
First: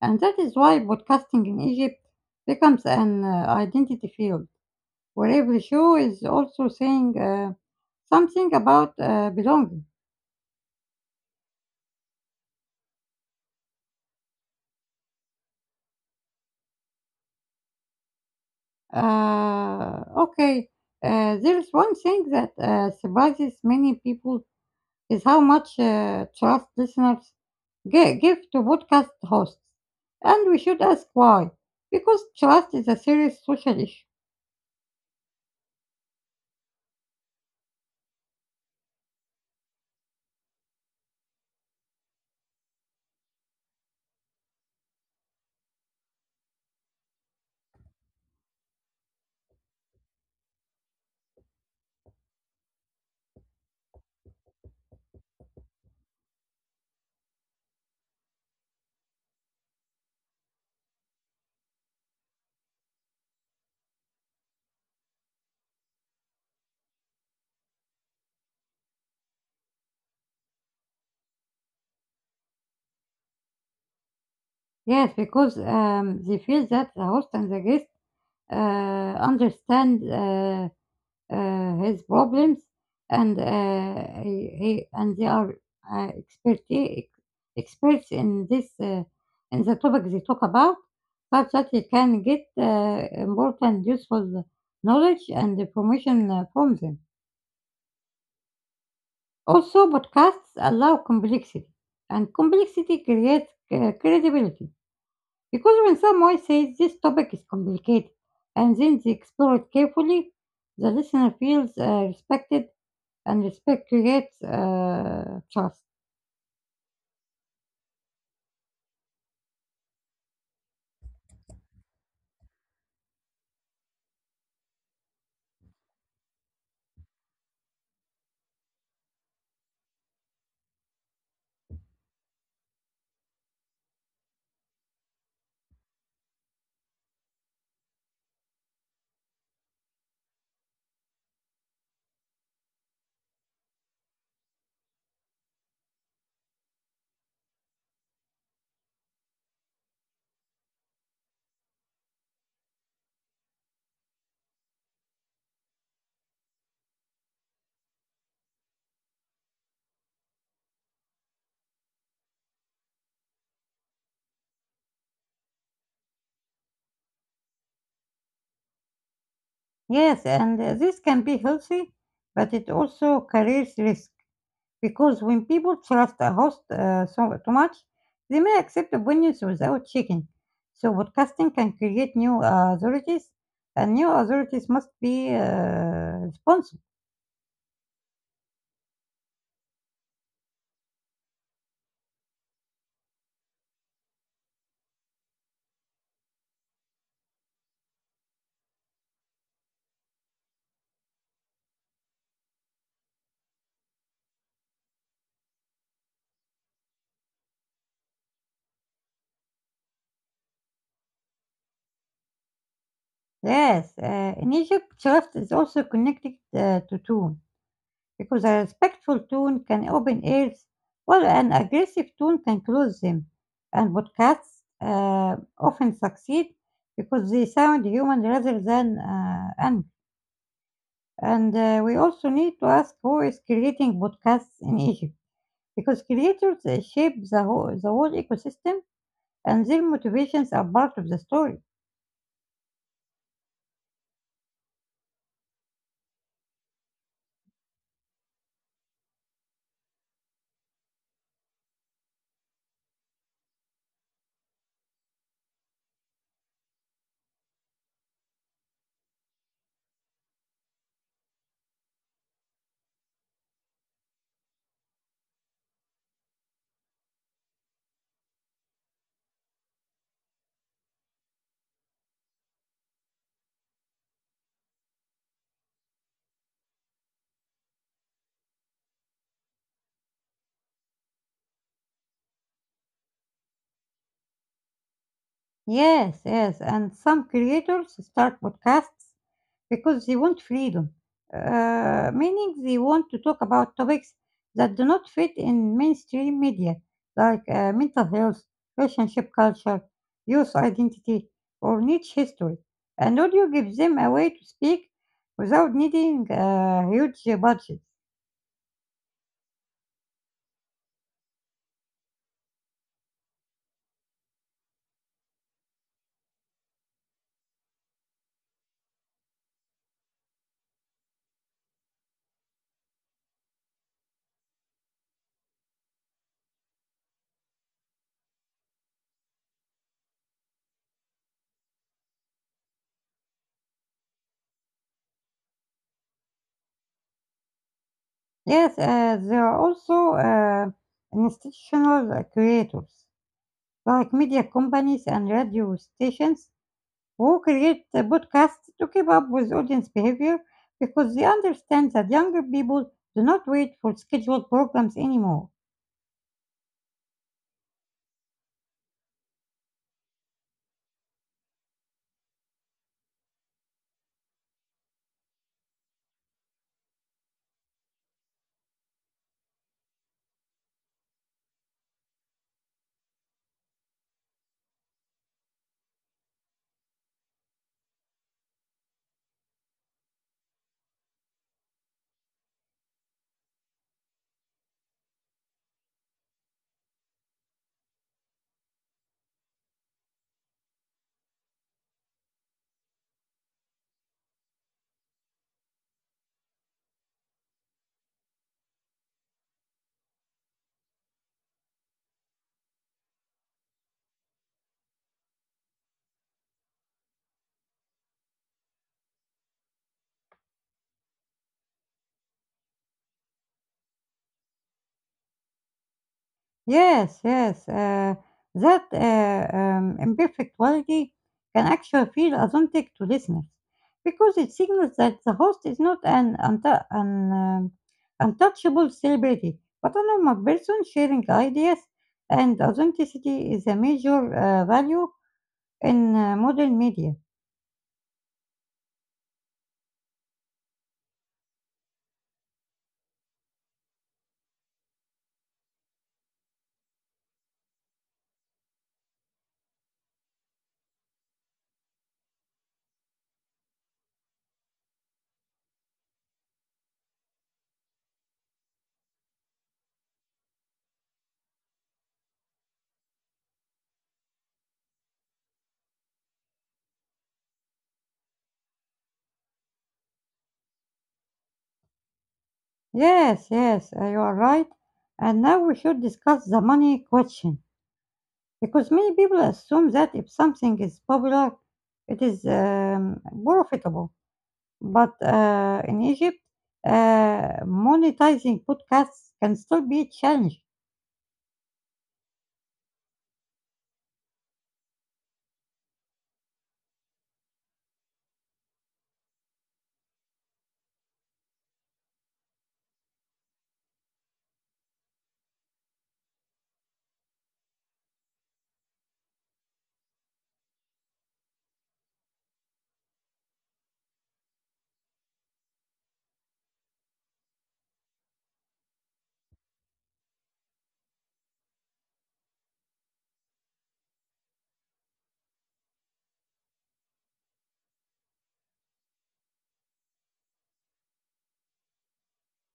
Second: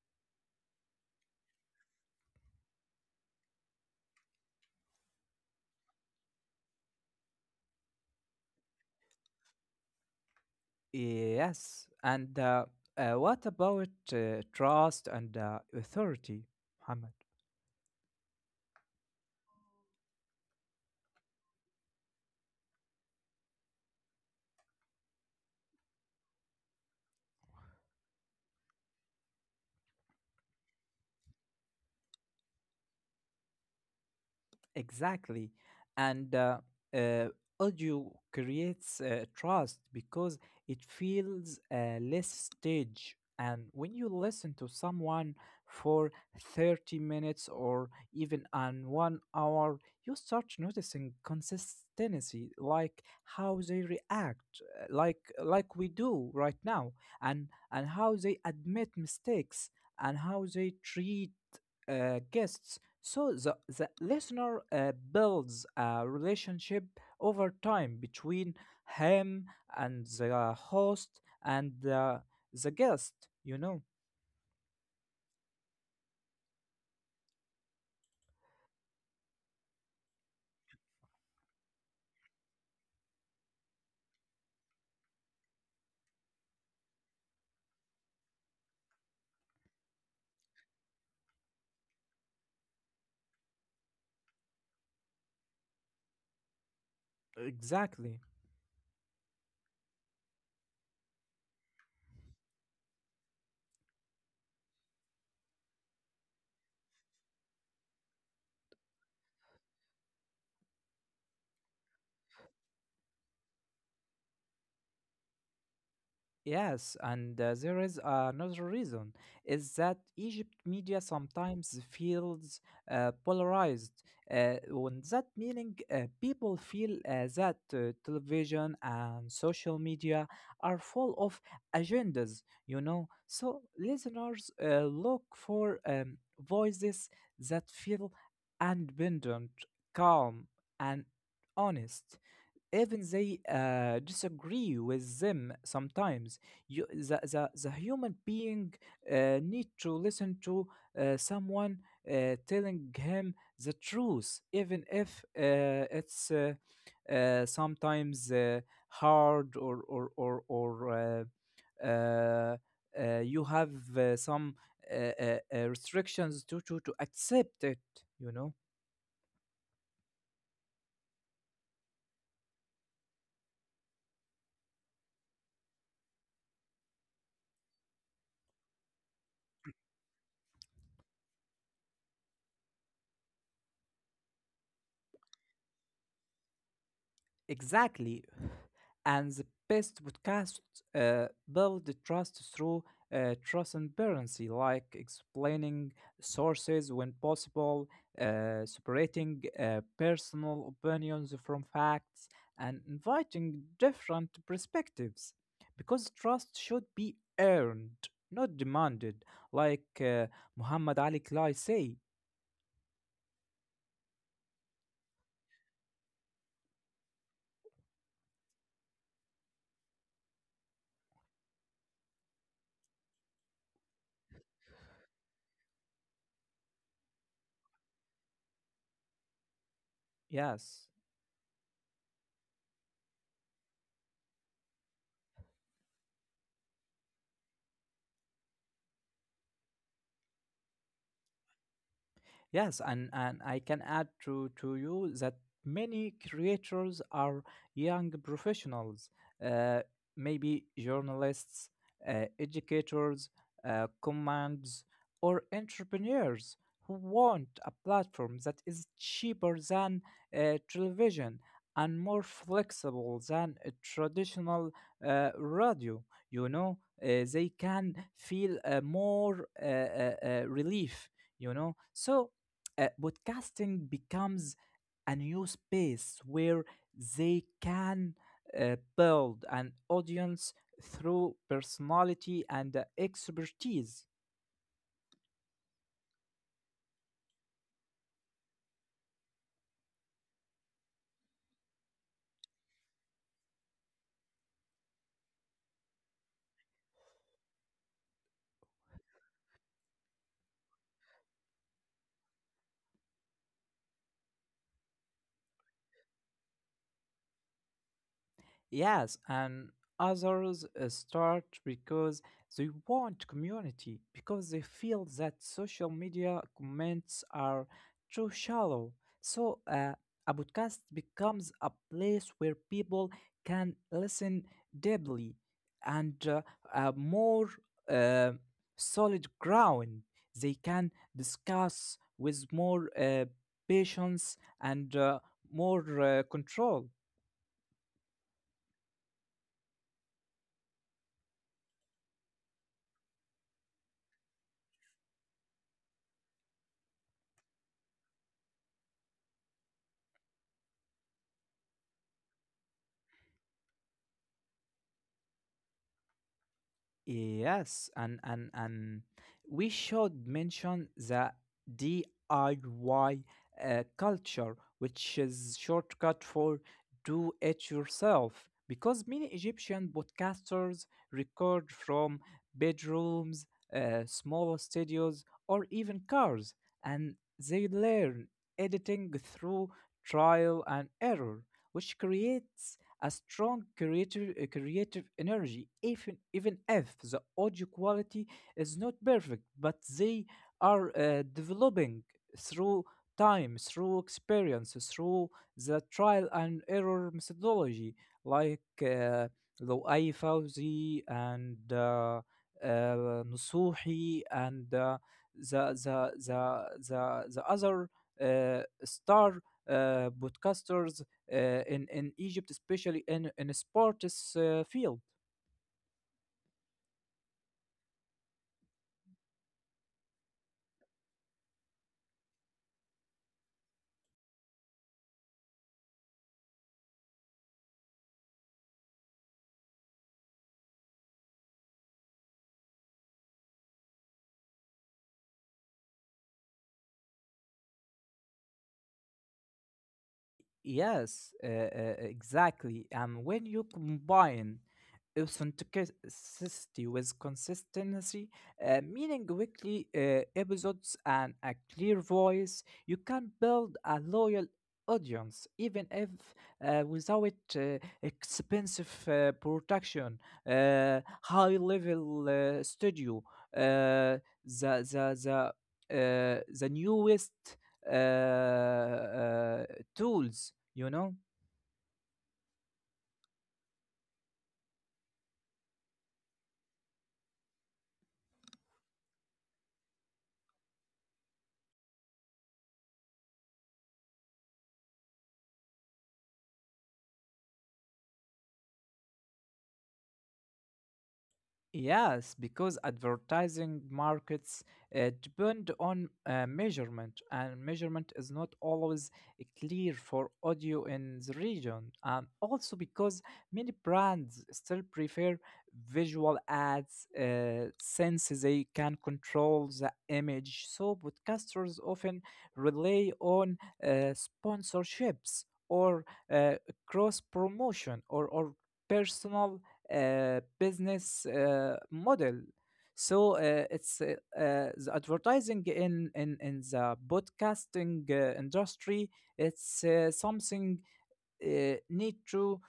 S1: And that is why podcasting in Egypt becomes an identity field where every show is also saying something about belonging.
S2: Yes, and what about trust and authority, Muhammad?
S1: Okay, there's one thing that surprises many people is how much trust listeners give to podcast hosts. And we should ask why. Because trust is a serious social issue.
S2: Exactly. And uh, audio creates trust because it feels less stage. And when you listen to someone for 30 minutes or even an 1 hour, you start noticing consistency, like how they react, like we do right now, and how they admit mistakes and how they treat guests so the listener builds a relationship over time between him and the host and the guest, you know.
S1: Yes, because they feel that the host and the guest understand his problems, and he and they are uh, expert experts in this in the topic they talk about, such that he can get important, useful knowledge and information from them.
S2: Exactly.
S1: Also, podcasts allow complexity, and complexity creates credibility. Because when someone says this topic is complicated and then they explore it carefully, the listener feels respected and respect creates trust.
S2: Yes, and there is another reason is that Egypt media sometimes feels polarized. On that meaning, people feel that television and social media are full of agendas, you know. So listeners look for voices that feel independent, calm, and honest even they disagree with them sometimes you the human being need to listen to someone telling him the truth even if it's sometimes hard or uh, uh, you have some restrictions to, to accept it, you know.
S1: Yes, and this can be healthy, but it also carries risk because when people trust a host so too much, they may accept opinions without checking. So podcasting can create new authorities, and new authorities must be responsible.
S2: Exactly. And the best podcasts build the trust through transparency, like explaining sources when possible, separating personal opinions from facts, and inviting different perspectives. Because trust should be earned, not demanded, like Muhammad Ali Klai say.
S1: Yes, in Egypt, craft is also connected to tone because a respectful tone can open ears while an aggressive tone can close them. And podcasts often succeed because they sound human rather than angry.
S2: Yes.
S1: And we also need to ask who is creating podcasts in Egypt because creators shape the whole ecosystem and their motivations are part of the story.
S2: Yes, and I can add to you that many creators are young professionals, uh, maybe journalists, educators, commands, or entrepreneurs who want a platform that is cheaper than television and more flexible than a traditional radio. You know, they can feel more relief, you know. So podcasting becomes a new space where they can build an audience through personality and expertise.
S1: Yes, yes, and some creators start podcasts because they want freedom, meaning they want to talk about topics that do not fit in mainstream media, like mental health, relationship culture, youth identity, or niche history. And audio gives them a way to speak without needing a huge budget.
S2: Yes, and others start because they want community, because they feel that social media comments are too shallow. So, a podcast becomes a place where people can listen deeply and more uh, solid ground. They can discuss with more patience and more control.
S1: Yes, there are also institutional creators, like media companies and radio stations who create the podcasts to keep up with audience behavior because they understand that younger people do not wait for scheduled programs anymore.
S2: Yes, and we should mention the DIY culture, which is shortcut for do it yourself, because many Egyptian podcasters record from bedrooms, small studios, or even cars, and they learn editing through trial and error, which creates a strong creative, creative energy, even if the audio quality is not perfect, but they are developing through time, through experience, through the trial and error methodology, like Louis Fauzi and Nusuhi and the, the other star podcasters in Egypt, especially in sports field.
S1: Yes, yes, that imperfect quality can actually feel authentic to listeners because it signals that the host is not an untouchable celebrity but a normal person sharing ideas, and authenticity is a major value in modern media.
S2: Yes, exactly. And when you combine authenticity with consistency, meaning weekly episodes and a clear voice, you can build a loyal audience, even if without expensive production, high level studio, uh, the the the newest uh, uh, tools, you know?
S1: Yes, yes, you are right. And now we should discuss the money question because many people assume that if something is popular, it is profitable. But in Egypt, monetizing podcasts can still be a challenge.
S2: Yes, because advertising markets depend on measurement, and measurement is not always clear for audio in the region. And also because many brands still prefer visual ads since they can control the image. So, podcasters often rely on uh, sponsorships or uh, cross promotion, or personal business model. So it's the advertising in in the broadcasting industry. It's something need to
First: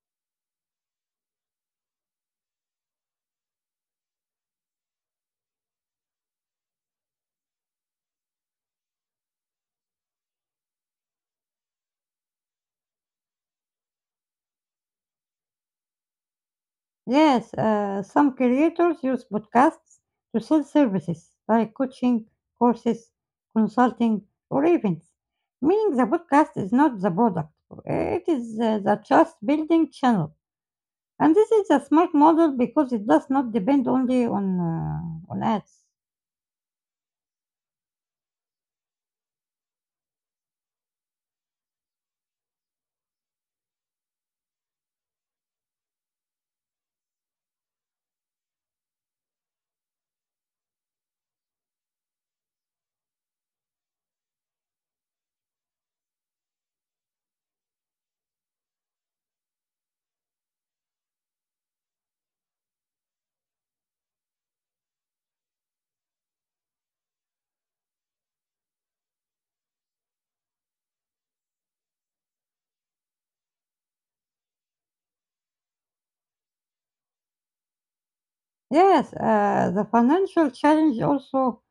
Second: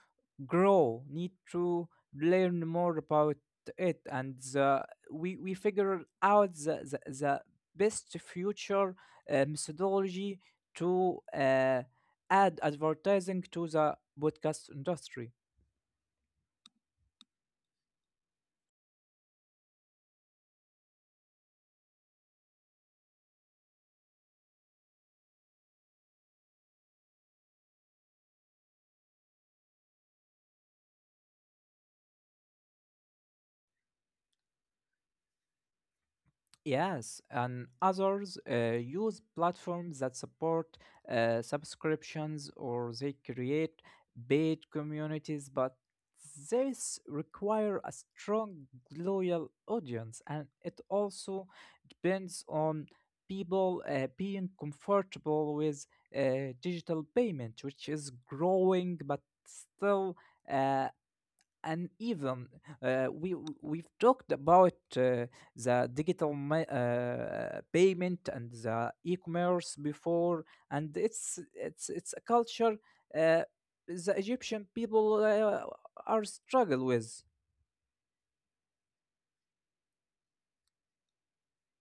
S2: grow, need to learn more about it, and the, we figure out the best future methodology to add advertising to the podcast industry.
S1: Yes, some creators use podcasts to sell services like coaching, courses, consulting, or events, meaning the podcast is not the product, it is the trust building channel. And this is a smart model because it does not depend only on ads.
S2: Yes, and others use platforms that support subscriptions or they create paid communities, but these require a strong, loyal audience, and it also depends on people being comfortable with digital payment, which is growing but still uh, and even we we've talked about the digital payment and the e-commerce before and it's it's a culture uh, the egyptian people are struggle with.
S1: Yes, the financial challenge also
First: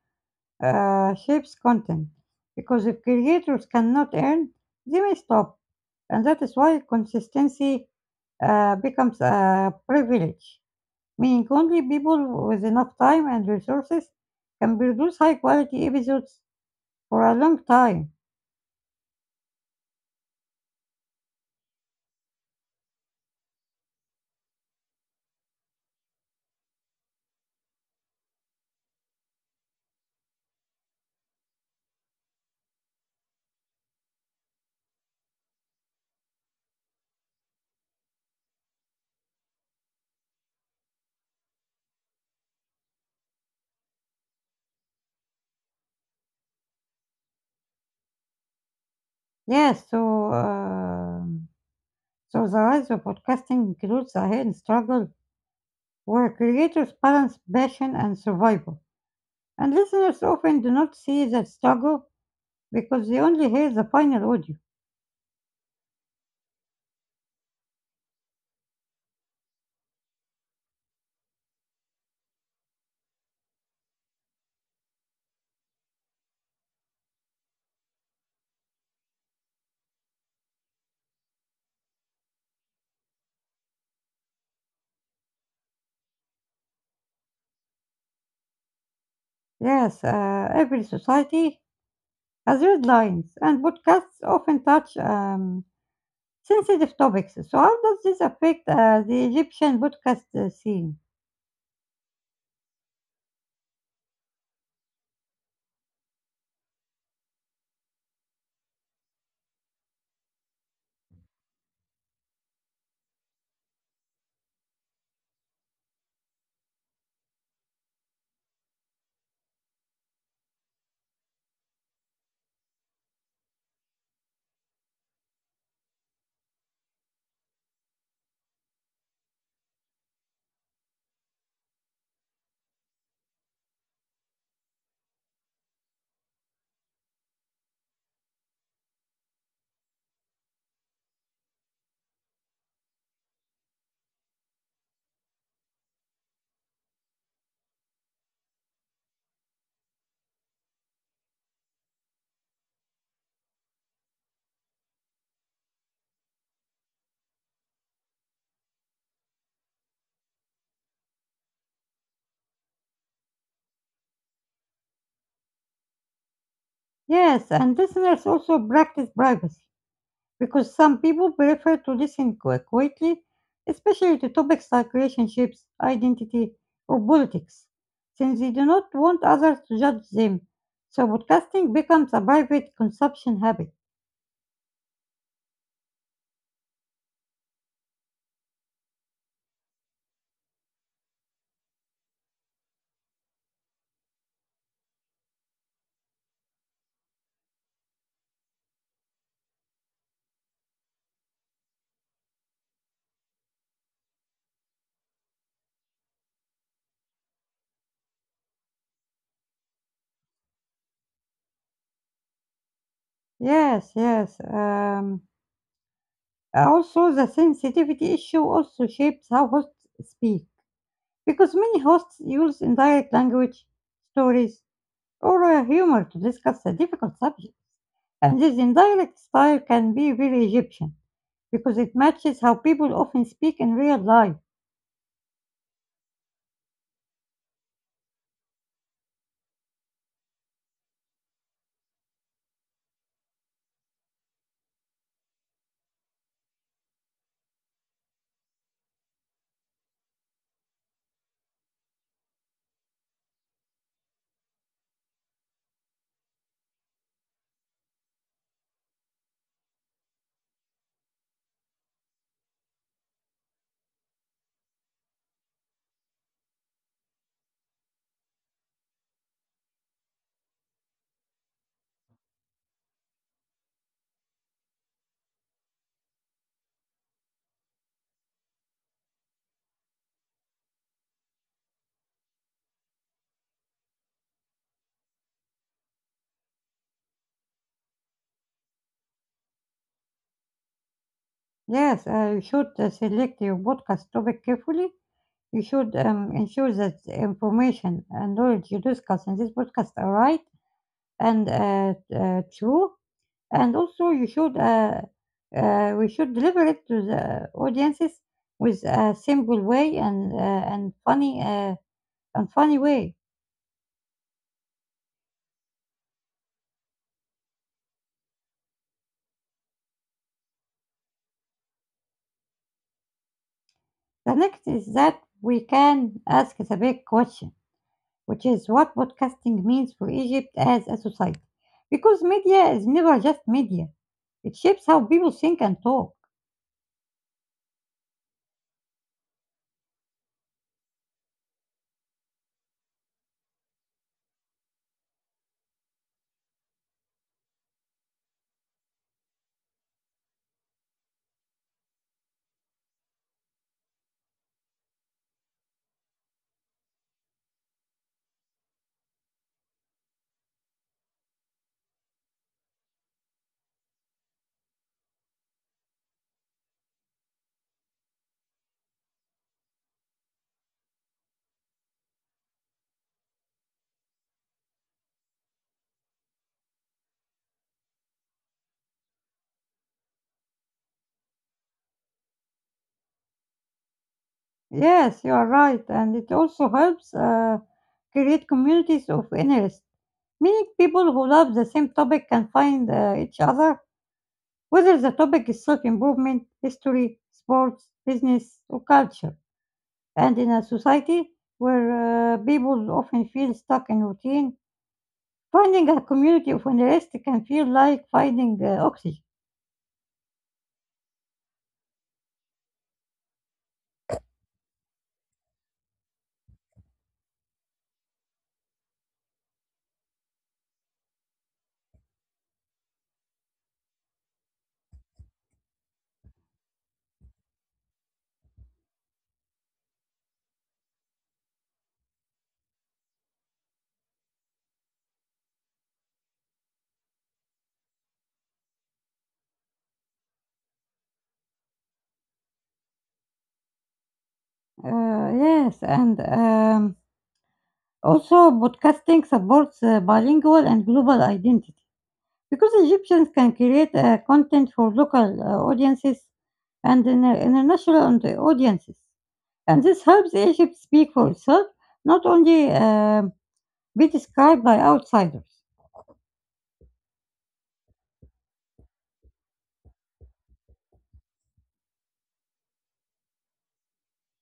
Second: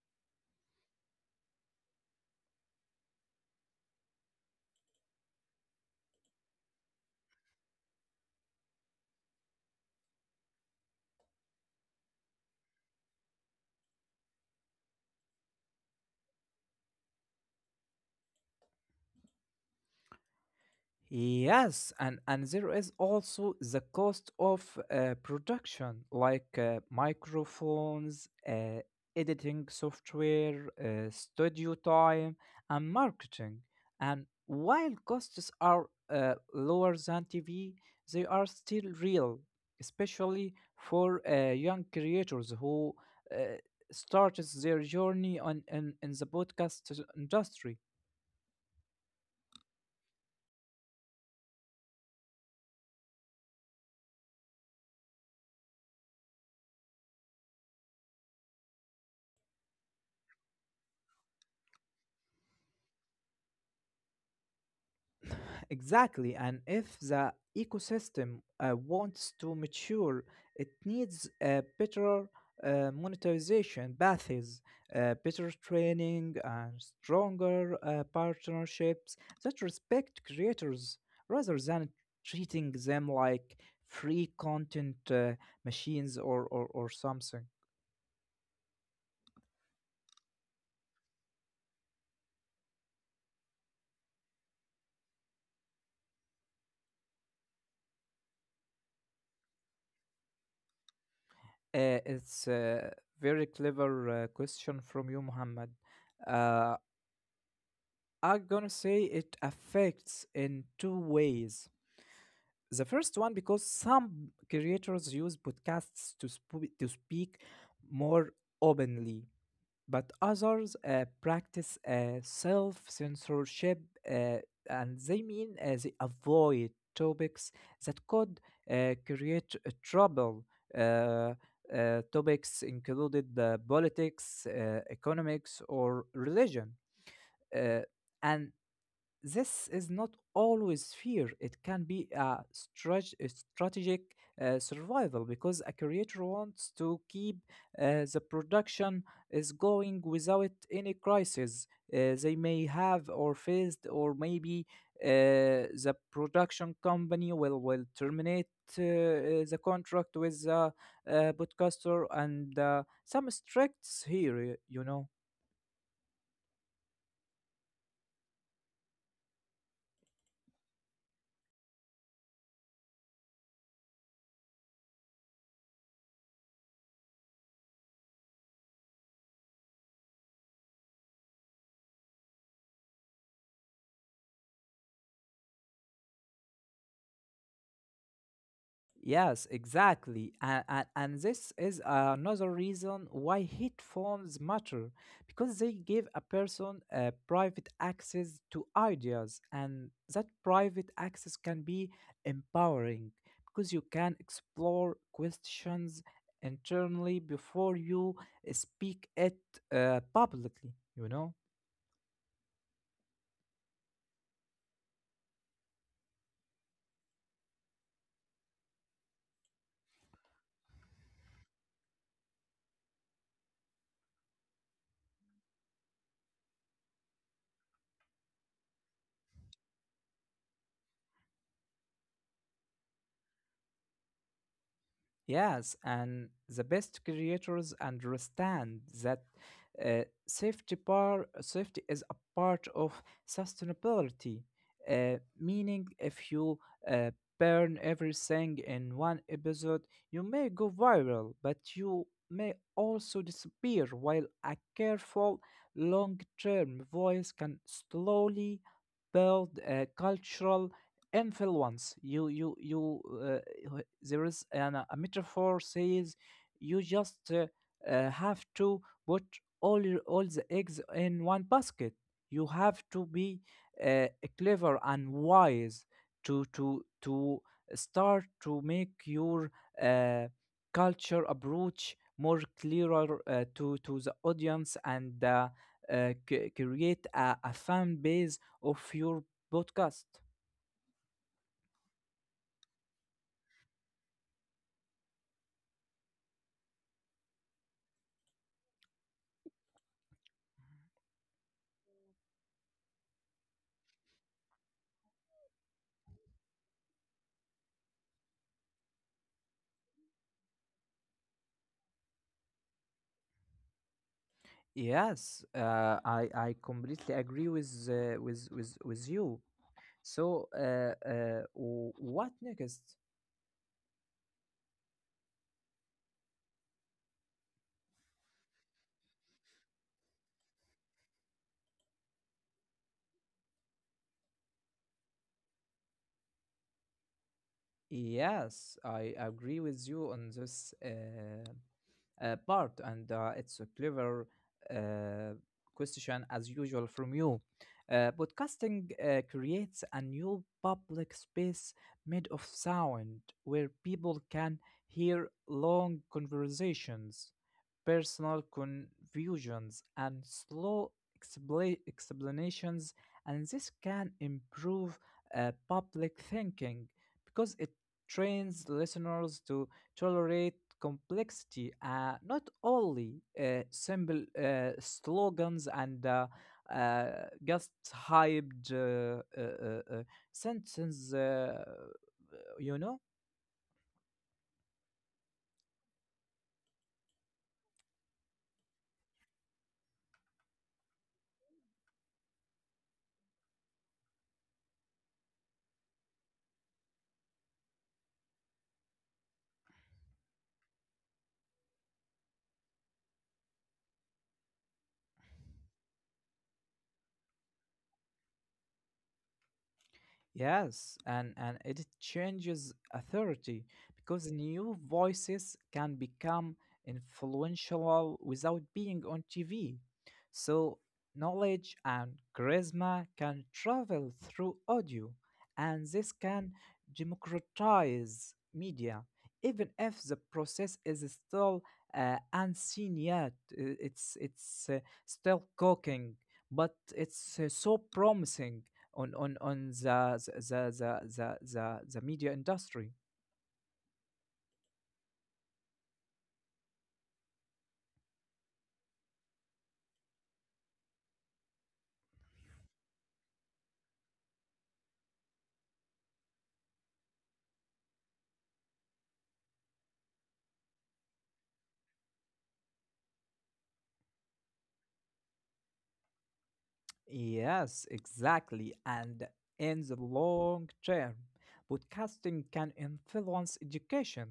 S1: shapes content because if creators cannot earn, they may stop. And that is why consistency becomes a privilege, meaning only people with enough time and resources can produce high quality episodes for a long time.
S2: Yes, and there is also the cost of production, like microphones, editing software, studio time, and marketing. And while costs are lower than TV, they are still real, especially for young creators who uh, started their journey on, in the podcast industry.
S1: Yes, so um so the rise of podcasting includes a hidden struggle where creators balance passion and survival, and listeners often do not see that struggle because they only hear the final audio.
S2: Exactly, and if the ecosystem wants to mature, it needs better monetization paths, better training, and stronger partnerships that respect creators rather than treating them like free content machines, or something.
S1: Yes, every society has red lines, and podcasts often touch sensitive topics. So, how does this affect the Egyptian podcast scene?
S2: It's a very clever question from you, Muhammad. Uh, I'm gonna say it affects in two ways. The first one, because some creators use podcasts to, to speak more openly, but others practice self censorship, uh, and they mean they avoid topics that could create trouble. Uh, topics included politics, economics, or religion. Uh, and this is not always fear. It can be a strategic survival because a creator wants to keep the production is going without any crisis they may have or faced, or maybe the production company will terminate the contract with the podcaster and some strikes here. You know.
S1: Yes, and listeners also practice privacy because some people prefer to listen quietly, especially to topics like relationships, identity, or politics, since they do not want others to judge them. So, podcasting becomes a private consumption habit.
S2: Yes, exactly. And this is another reason why headphones matter because they give a person private access to ideas, and that private access can be empowering because you can explore questions internally before you speak it publicly, you know?
S1: Yes, yes. Also, the sensitivity issue also shapes how hosts speak, because many hosts use indirect language, stories, or humor to discuss a difficult subject. And this indirect style can be very Egyptian, because it matches how people often speak in real life.
S2: Yes, and the best creators understand that uh, safety is a part of sustainability. Meaning, if you uh, burn everything in one episode, you may go viral, but you may also disappear. While a careful, long-term voice can slowly build a cultural influence. You uh, there is a metaphor says you just have to put all the eggs in one basket. You have to be uh, clever and wise to start to make your uh, culture approach more clearer to the audience and create a fan base of your podcast.
S1: Yes, you should select your podcast topic carefully. You should ensure that the information and knowledge you discuss in this podcast are right and true. And also we should deliver it to the audiences with a simple way and and funny way.
S2: Yes, I completely agree with with you. So, what next?
S1: The next is that we can ask the big question, which is what podcasting means for Egypt as a society. Because media is never just media. It shapes how people think and talk.
S2: Yes, I agree with you on this. Part, and it's a clever uh, question as usual from you. Podcasting creates a new public space made of sound where people can hear long conversations, personal confusions, and slow explanations, and this can improve public thinking because it trains listeners to tolerate complexity, not only simple slogans and just hyped sentence, you know.
S1: Yes, you are right, and it also helps create communities of interest. Meaning people who love the same topic can find each other, whether the topic is self improvement, history, sports, business, or culture. And in a society where people often feel stuck in routine, finding a community of interest can feel like finding oxygen.
S2: Yes, and it changes authority because new voices can become influential without being on TV. So, knowledge and charisma can travel through audio, and this can democratize media, even if the process is still unseen yet. It's still cooking, but it's so promising on the media industry.
S1: Yes, and also podcasting supports bilingual and global identity. Because Egyptians can create content for local audiences and international and audiences. And this helps Egypt speak for itself, not only be described by outsiders.
S2: Yes, exactly. And in the long term, podcasting can influence education,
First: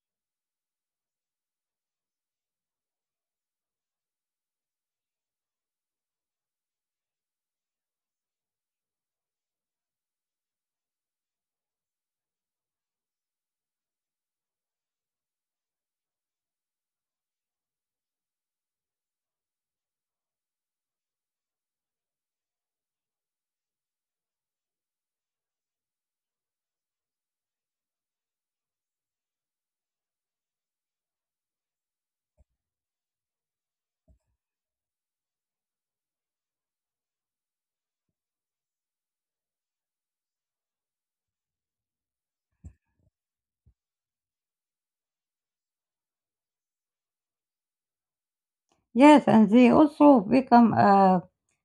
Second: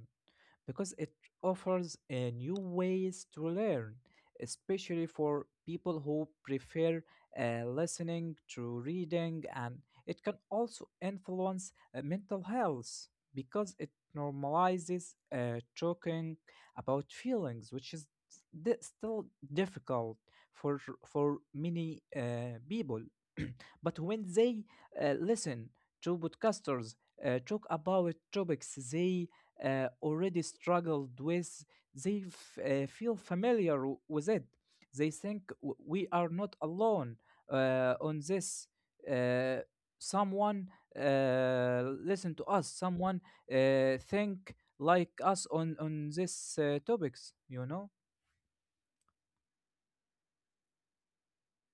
S2: because it offers a new ways to learn, especially for people who prefer listening to reading, and it can also influence mental health because it normalizes talking about feelings, which is still difficult for many people. [clears throat] But when they listen to podcasters talk about topics they already struggled with, they feel familiar with it. They think we are not alone on this. Uh, Someone listen to us. Someone think like us on these topics. You know.
S1: Yes, and they also become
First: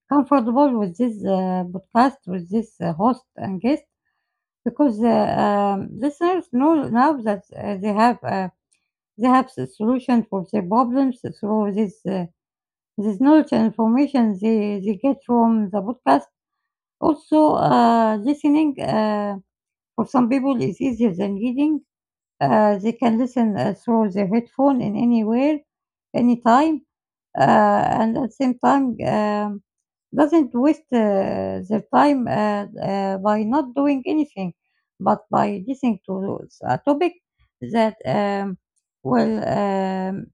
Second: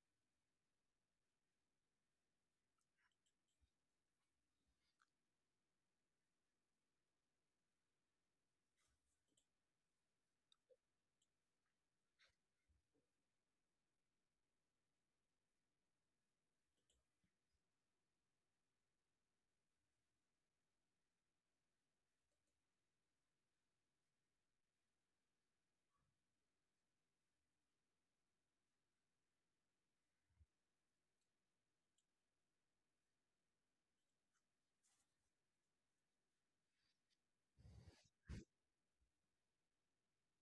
S1: comfortable with this podcast, with this host and guest, because listeners know now that they have the solution for their problems through this this knowledge and information they get from the podcast. Also, listening for some people is easier than reading. They can listen through their headphone in anywhere, anytime uh, and at the same time doesn't waste their time by not doing anything, but by listening to a topic that will um,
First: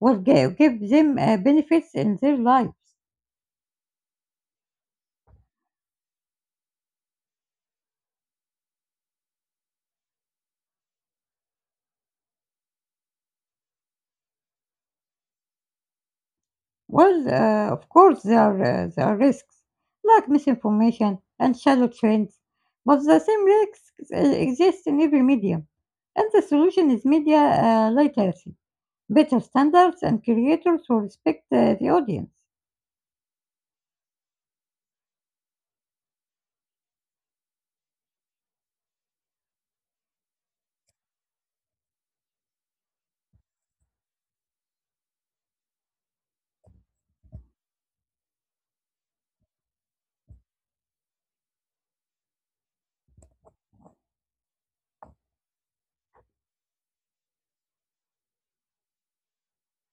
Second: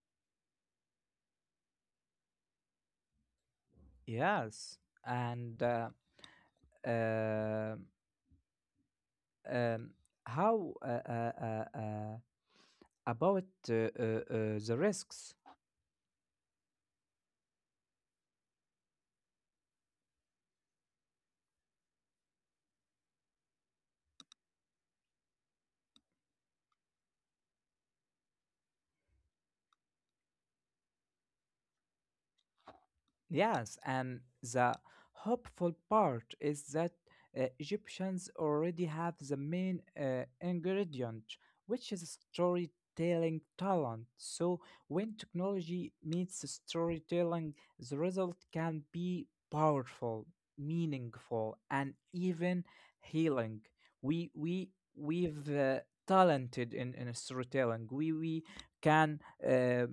S1: will give them benefits in their life.
S2: Yes, and uh, um, how about the risks?
S1: Well, of course, there are risks like misinformation and shallow trends, but the same risks exist in every medium, and the solution is media literacy better standards and creators who respect the audience.
S2: Yes, and the hopeful part is that Egyptians already have the main ingredient, which is storytelling talent. So, when technology meets storytelling, the result can be powerful, meaningful, and even healing. We we we've talented in storytelling. We can uh,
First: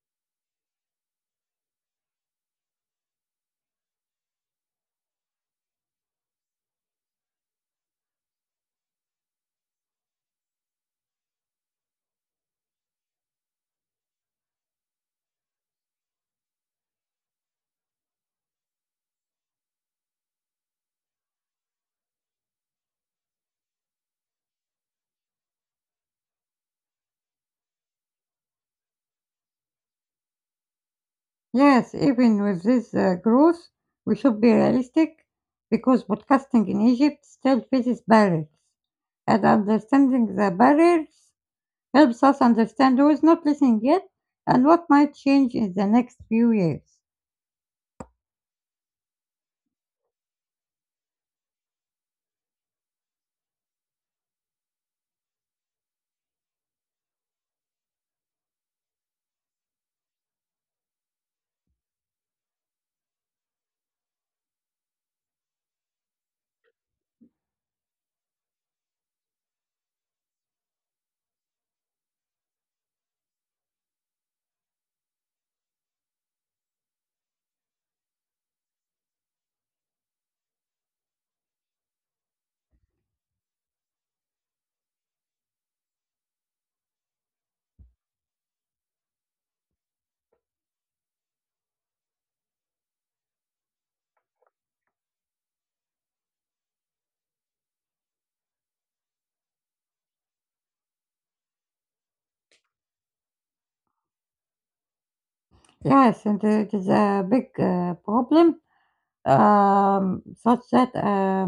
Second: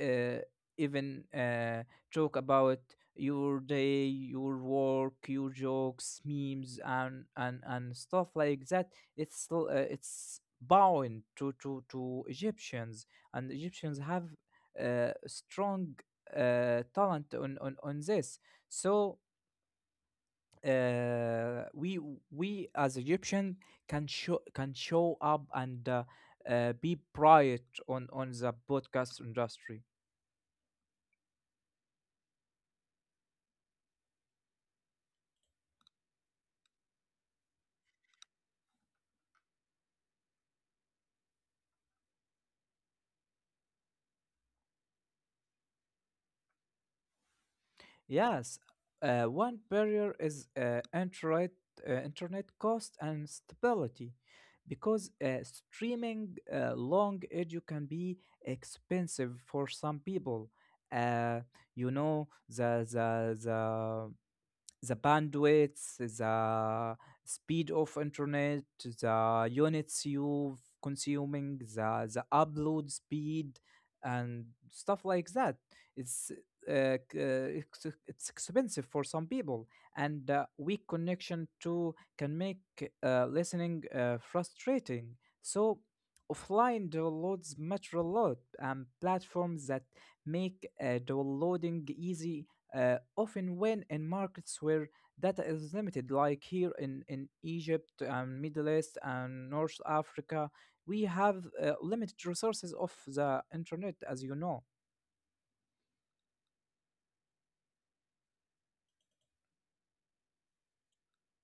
S2: uh, even. Talk about your day, your work, your jokes, memes, and stuff like that. It's it's bound to Egyptians, and Egyptians have strong talent on this. So we as Egyptian can show up and be bright on the podcast industry.
S1: Yes, even with this growth, we should be realistic because podcasting in Egypt still faces barriers, and understanding the barriers helps us understand who is not listening yet and what might change in the next few years.
S2: Yes, one barrier is internet, internet cost and stability because streaming long audio can be expensive for some people. Uh, you know, the, the bandwidth, the speed of internet, the units you consuming, the upload speed, and stuff like that. It's it's expensive for some people, and weak connection too can make listening frustrating. So offline downloads matter a lot, and platforms that make downloading easy often when in markets where data is limited, like here in Egypt and Middle East and North Africa, we have limited resources of the internet, as you know.
S1: Yes, and it is a big problem, such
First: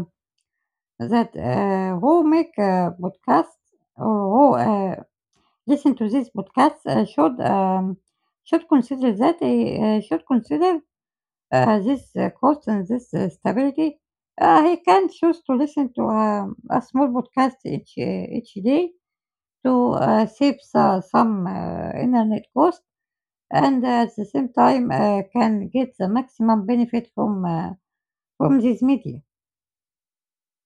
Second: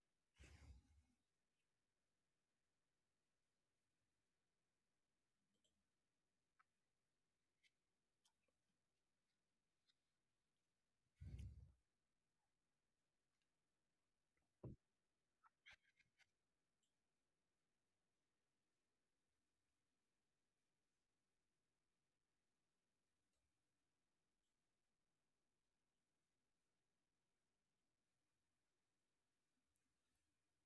S1: that who make a podcast or who listen to this podcast should should consider that he should consider this cost and this stability. He can choose to listen to a small podcast each day to save some internet cost, and at the same time can get the maximum benefit from this media.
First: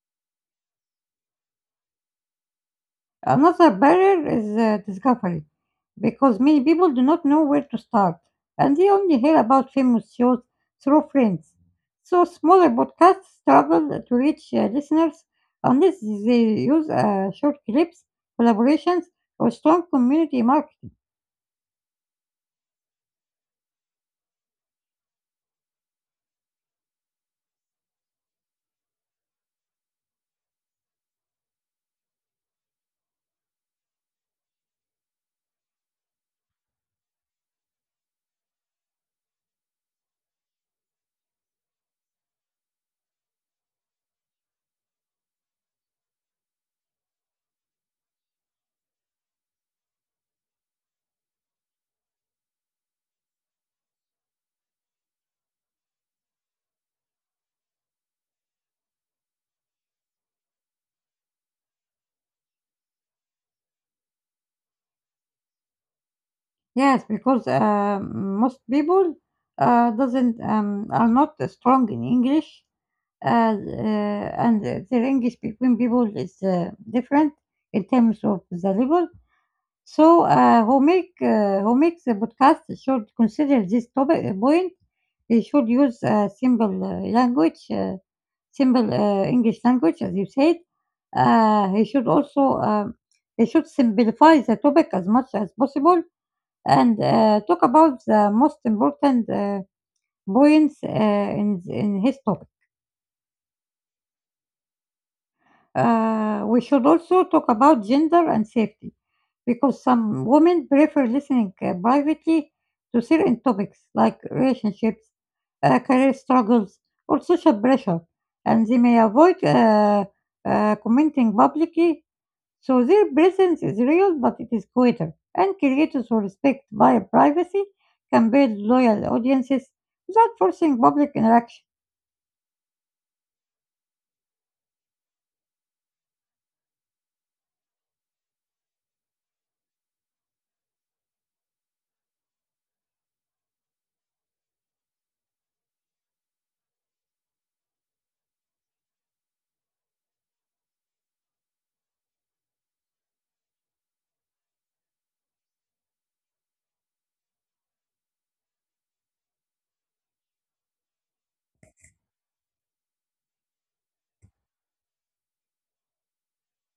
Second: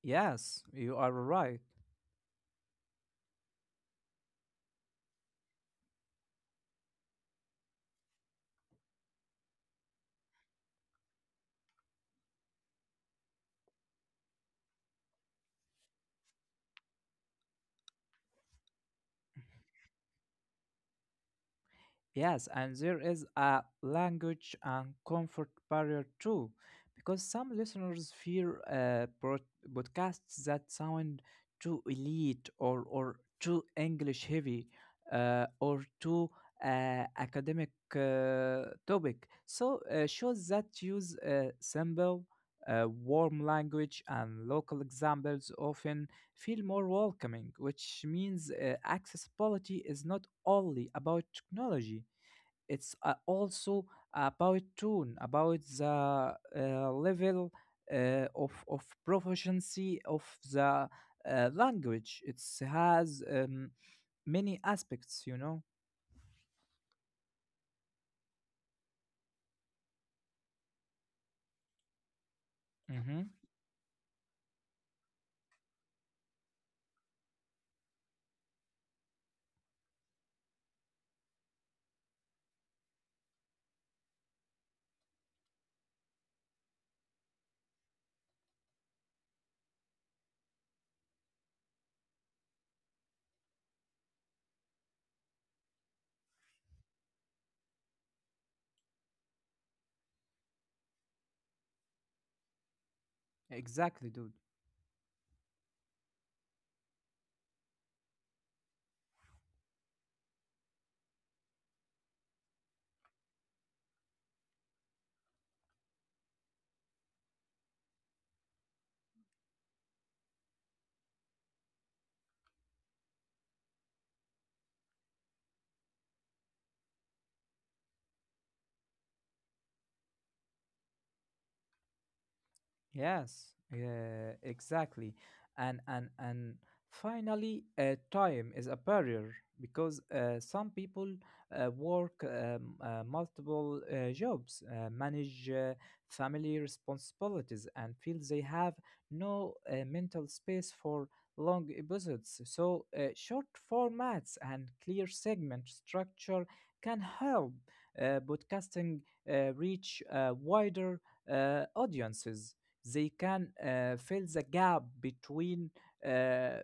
S2: Yes, you are right.
S1: Another barrier is discovery, because many people do not know where to start, and they only hear about famous shows through friends. So smaller podcasts struggle to reach listeners unless they use short clips, collaborations, or strong community marketing.
S2: Yes, and there is a language and comfort barrier too, because some listeners fear broadcasts that sound too elite, or too English heavy or too academic topic. So, shows that use simple, warm language and local examples often feel more welcoming, which means accessibility is not only about technology, it's also about tone, about the level of proficiency of the language it has, many aspects, you know.
S1: Yes, because most people doesn't are not strong in English, uh,
S2: Hmm.
S1: uh, and the English between people is different in terms of the level. So, who makes a podcast should consider this topic point. They should use simple language, simple English language, as you said. He should also They should simplify the topic as much as possible and talk about the most important points in his topic.
S2: Exactly, dude.
S1: We should also talk about gender and safety because some women prefer listening privately to certain topics like relationships, career struggles, or social pressure, and they may avoid commenting publicly. So their presence is real, but it is quieter. And creators who respect their privacy can build loyal audiences without forcing public interaction.
S2: Yes, yeah, exactly. And finally, time is a barrier because some people work, multiple jobs, manage family responsibilities, and feel they have no mental space for long episodes. So short formats and clear segment structure can help podcasting reach wider audiences. They can fill the gap between uh,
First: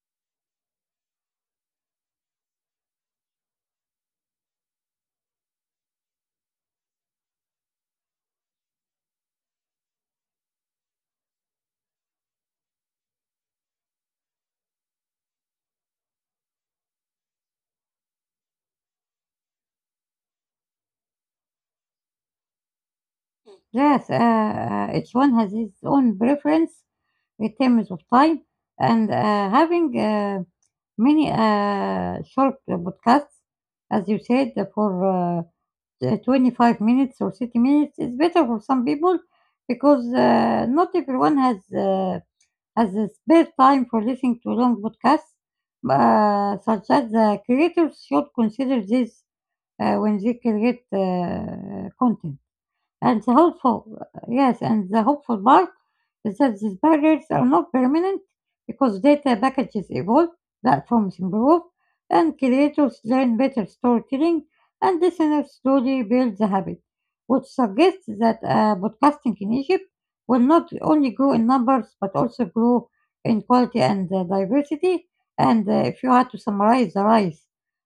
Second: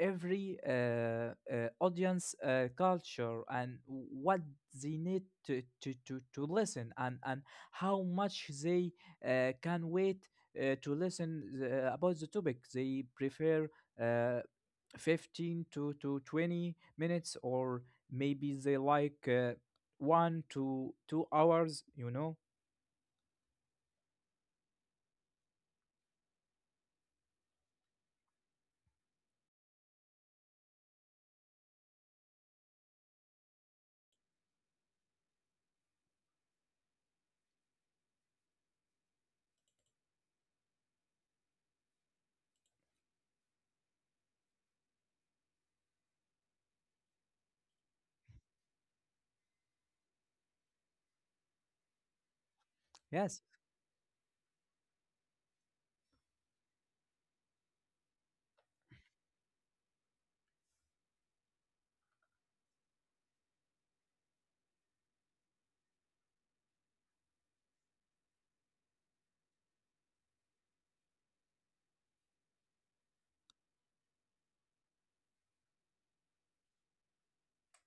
S2: every audience culture and what they need to listen, and how much they can wait to listen the, about the topic they prefer, uh, 15 to 20 minutes, or maybe they like 1 to 2 hours, you know.
S1: Yes, each one has his own preference in terms of time, and having many short podcasts, as you said, for 25 minutes or 30 minutes is better for some people because not everyone has the spare time for listening to long podcasts, such as creators should consider this when they create content. And the
S2: Yes.
S1: hopeful, yes, and the hopeful part is that these barriers are not permanent because data packages evolve, platforms improve, and creators learn better storytelling, and listeners slowly build the habit, which suggests that podcasting in Egypt will not only grow in numbers but also grow in quality and diversity. And if you had to summarize the rise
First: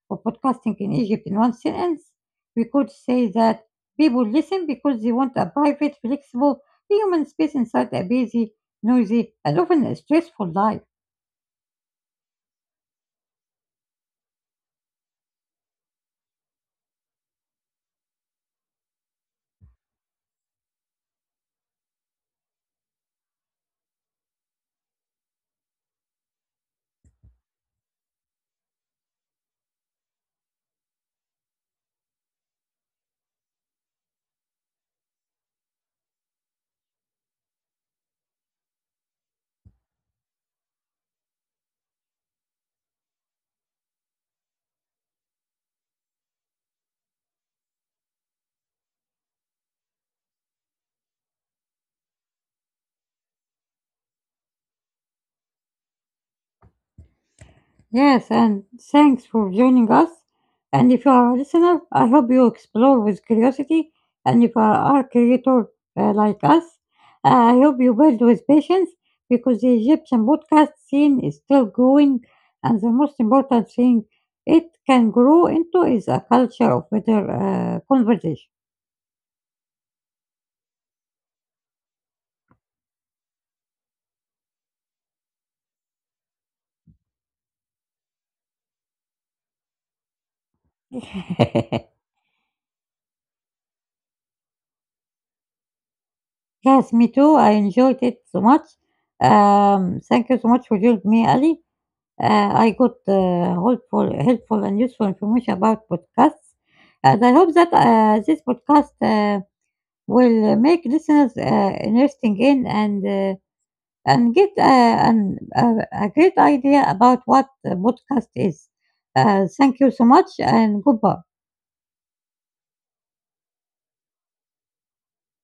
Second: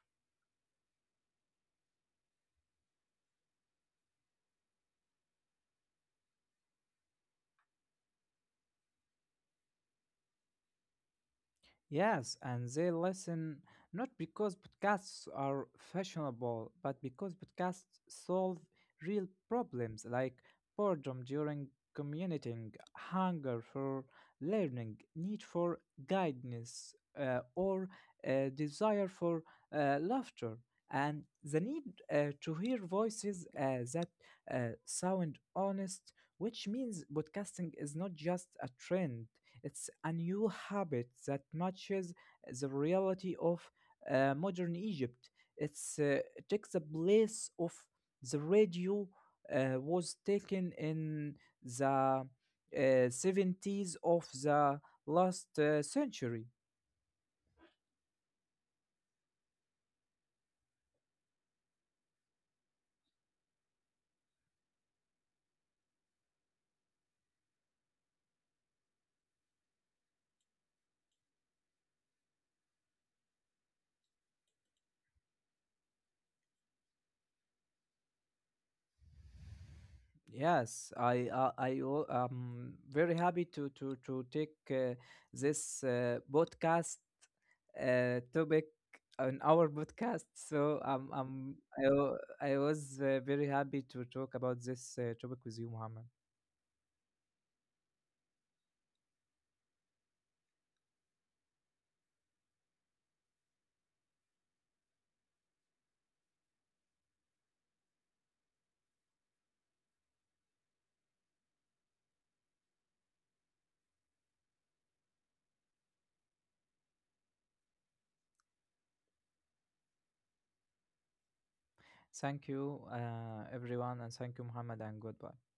S1: of podcasting in Egypt in one sentence, we could say that people listen because they want a private, flexible, human space inside a busy, noisy, and often a stressful life.
S2: Yes, and they listen not because podcasts are fashionable, but because podcasts solve real problems like boredom during commuting, hunger for learning, need for guidance, or desire for laughter, and the need to hear voices that sound honest, which means podcasting is not just a trend. It's a new habit that matches the reality of modern Egypt. It's it takes the place of the radio was taken in the '70s of the last century.
S1: Yes, and thanks for joining us. And if you are a listener, I hope you explore with curiosity. And if you are a creator like us, I hope you build with patience because the Egyptian podcast scene is still growing. And the most important thing it can grow into is a culture of better conversation.
S2: Yes, I'm very happy to take this podcast topic on our podcast. So
S1: [laughs]
S2: I was very happy to talk about this topic with you, Muhammad.
S1: Yes, me too. I enjoyed it so much. Thank you so much for joining me, Ali. Uh, I got helpful and useful information about podcasts, and I hope that this podcast will make listeners interesting in and get a great idea about what a podcast is. Thank you so much, and goodbye.
S2: Thank you, everyone, and thank you, Muhammad, and goodbye.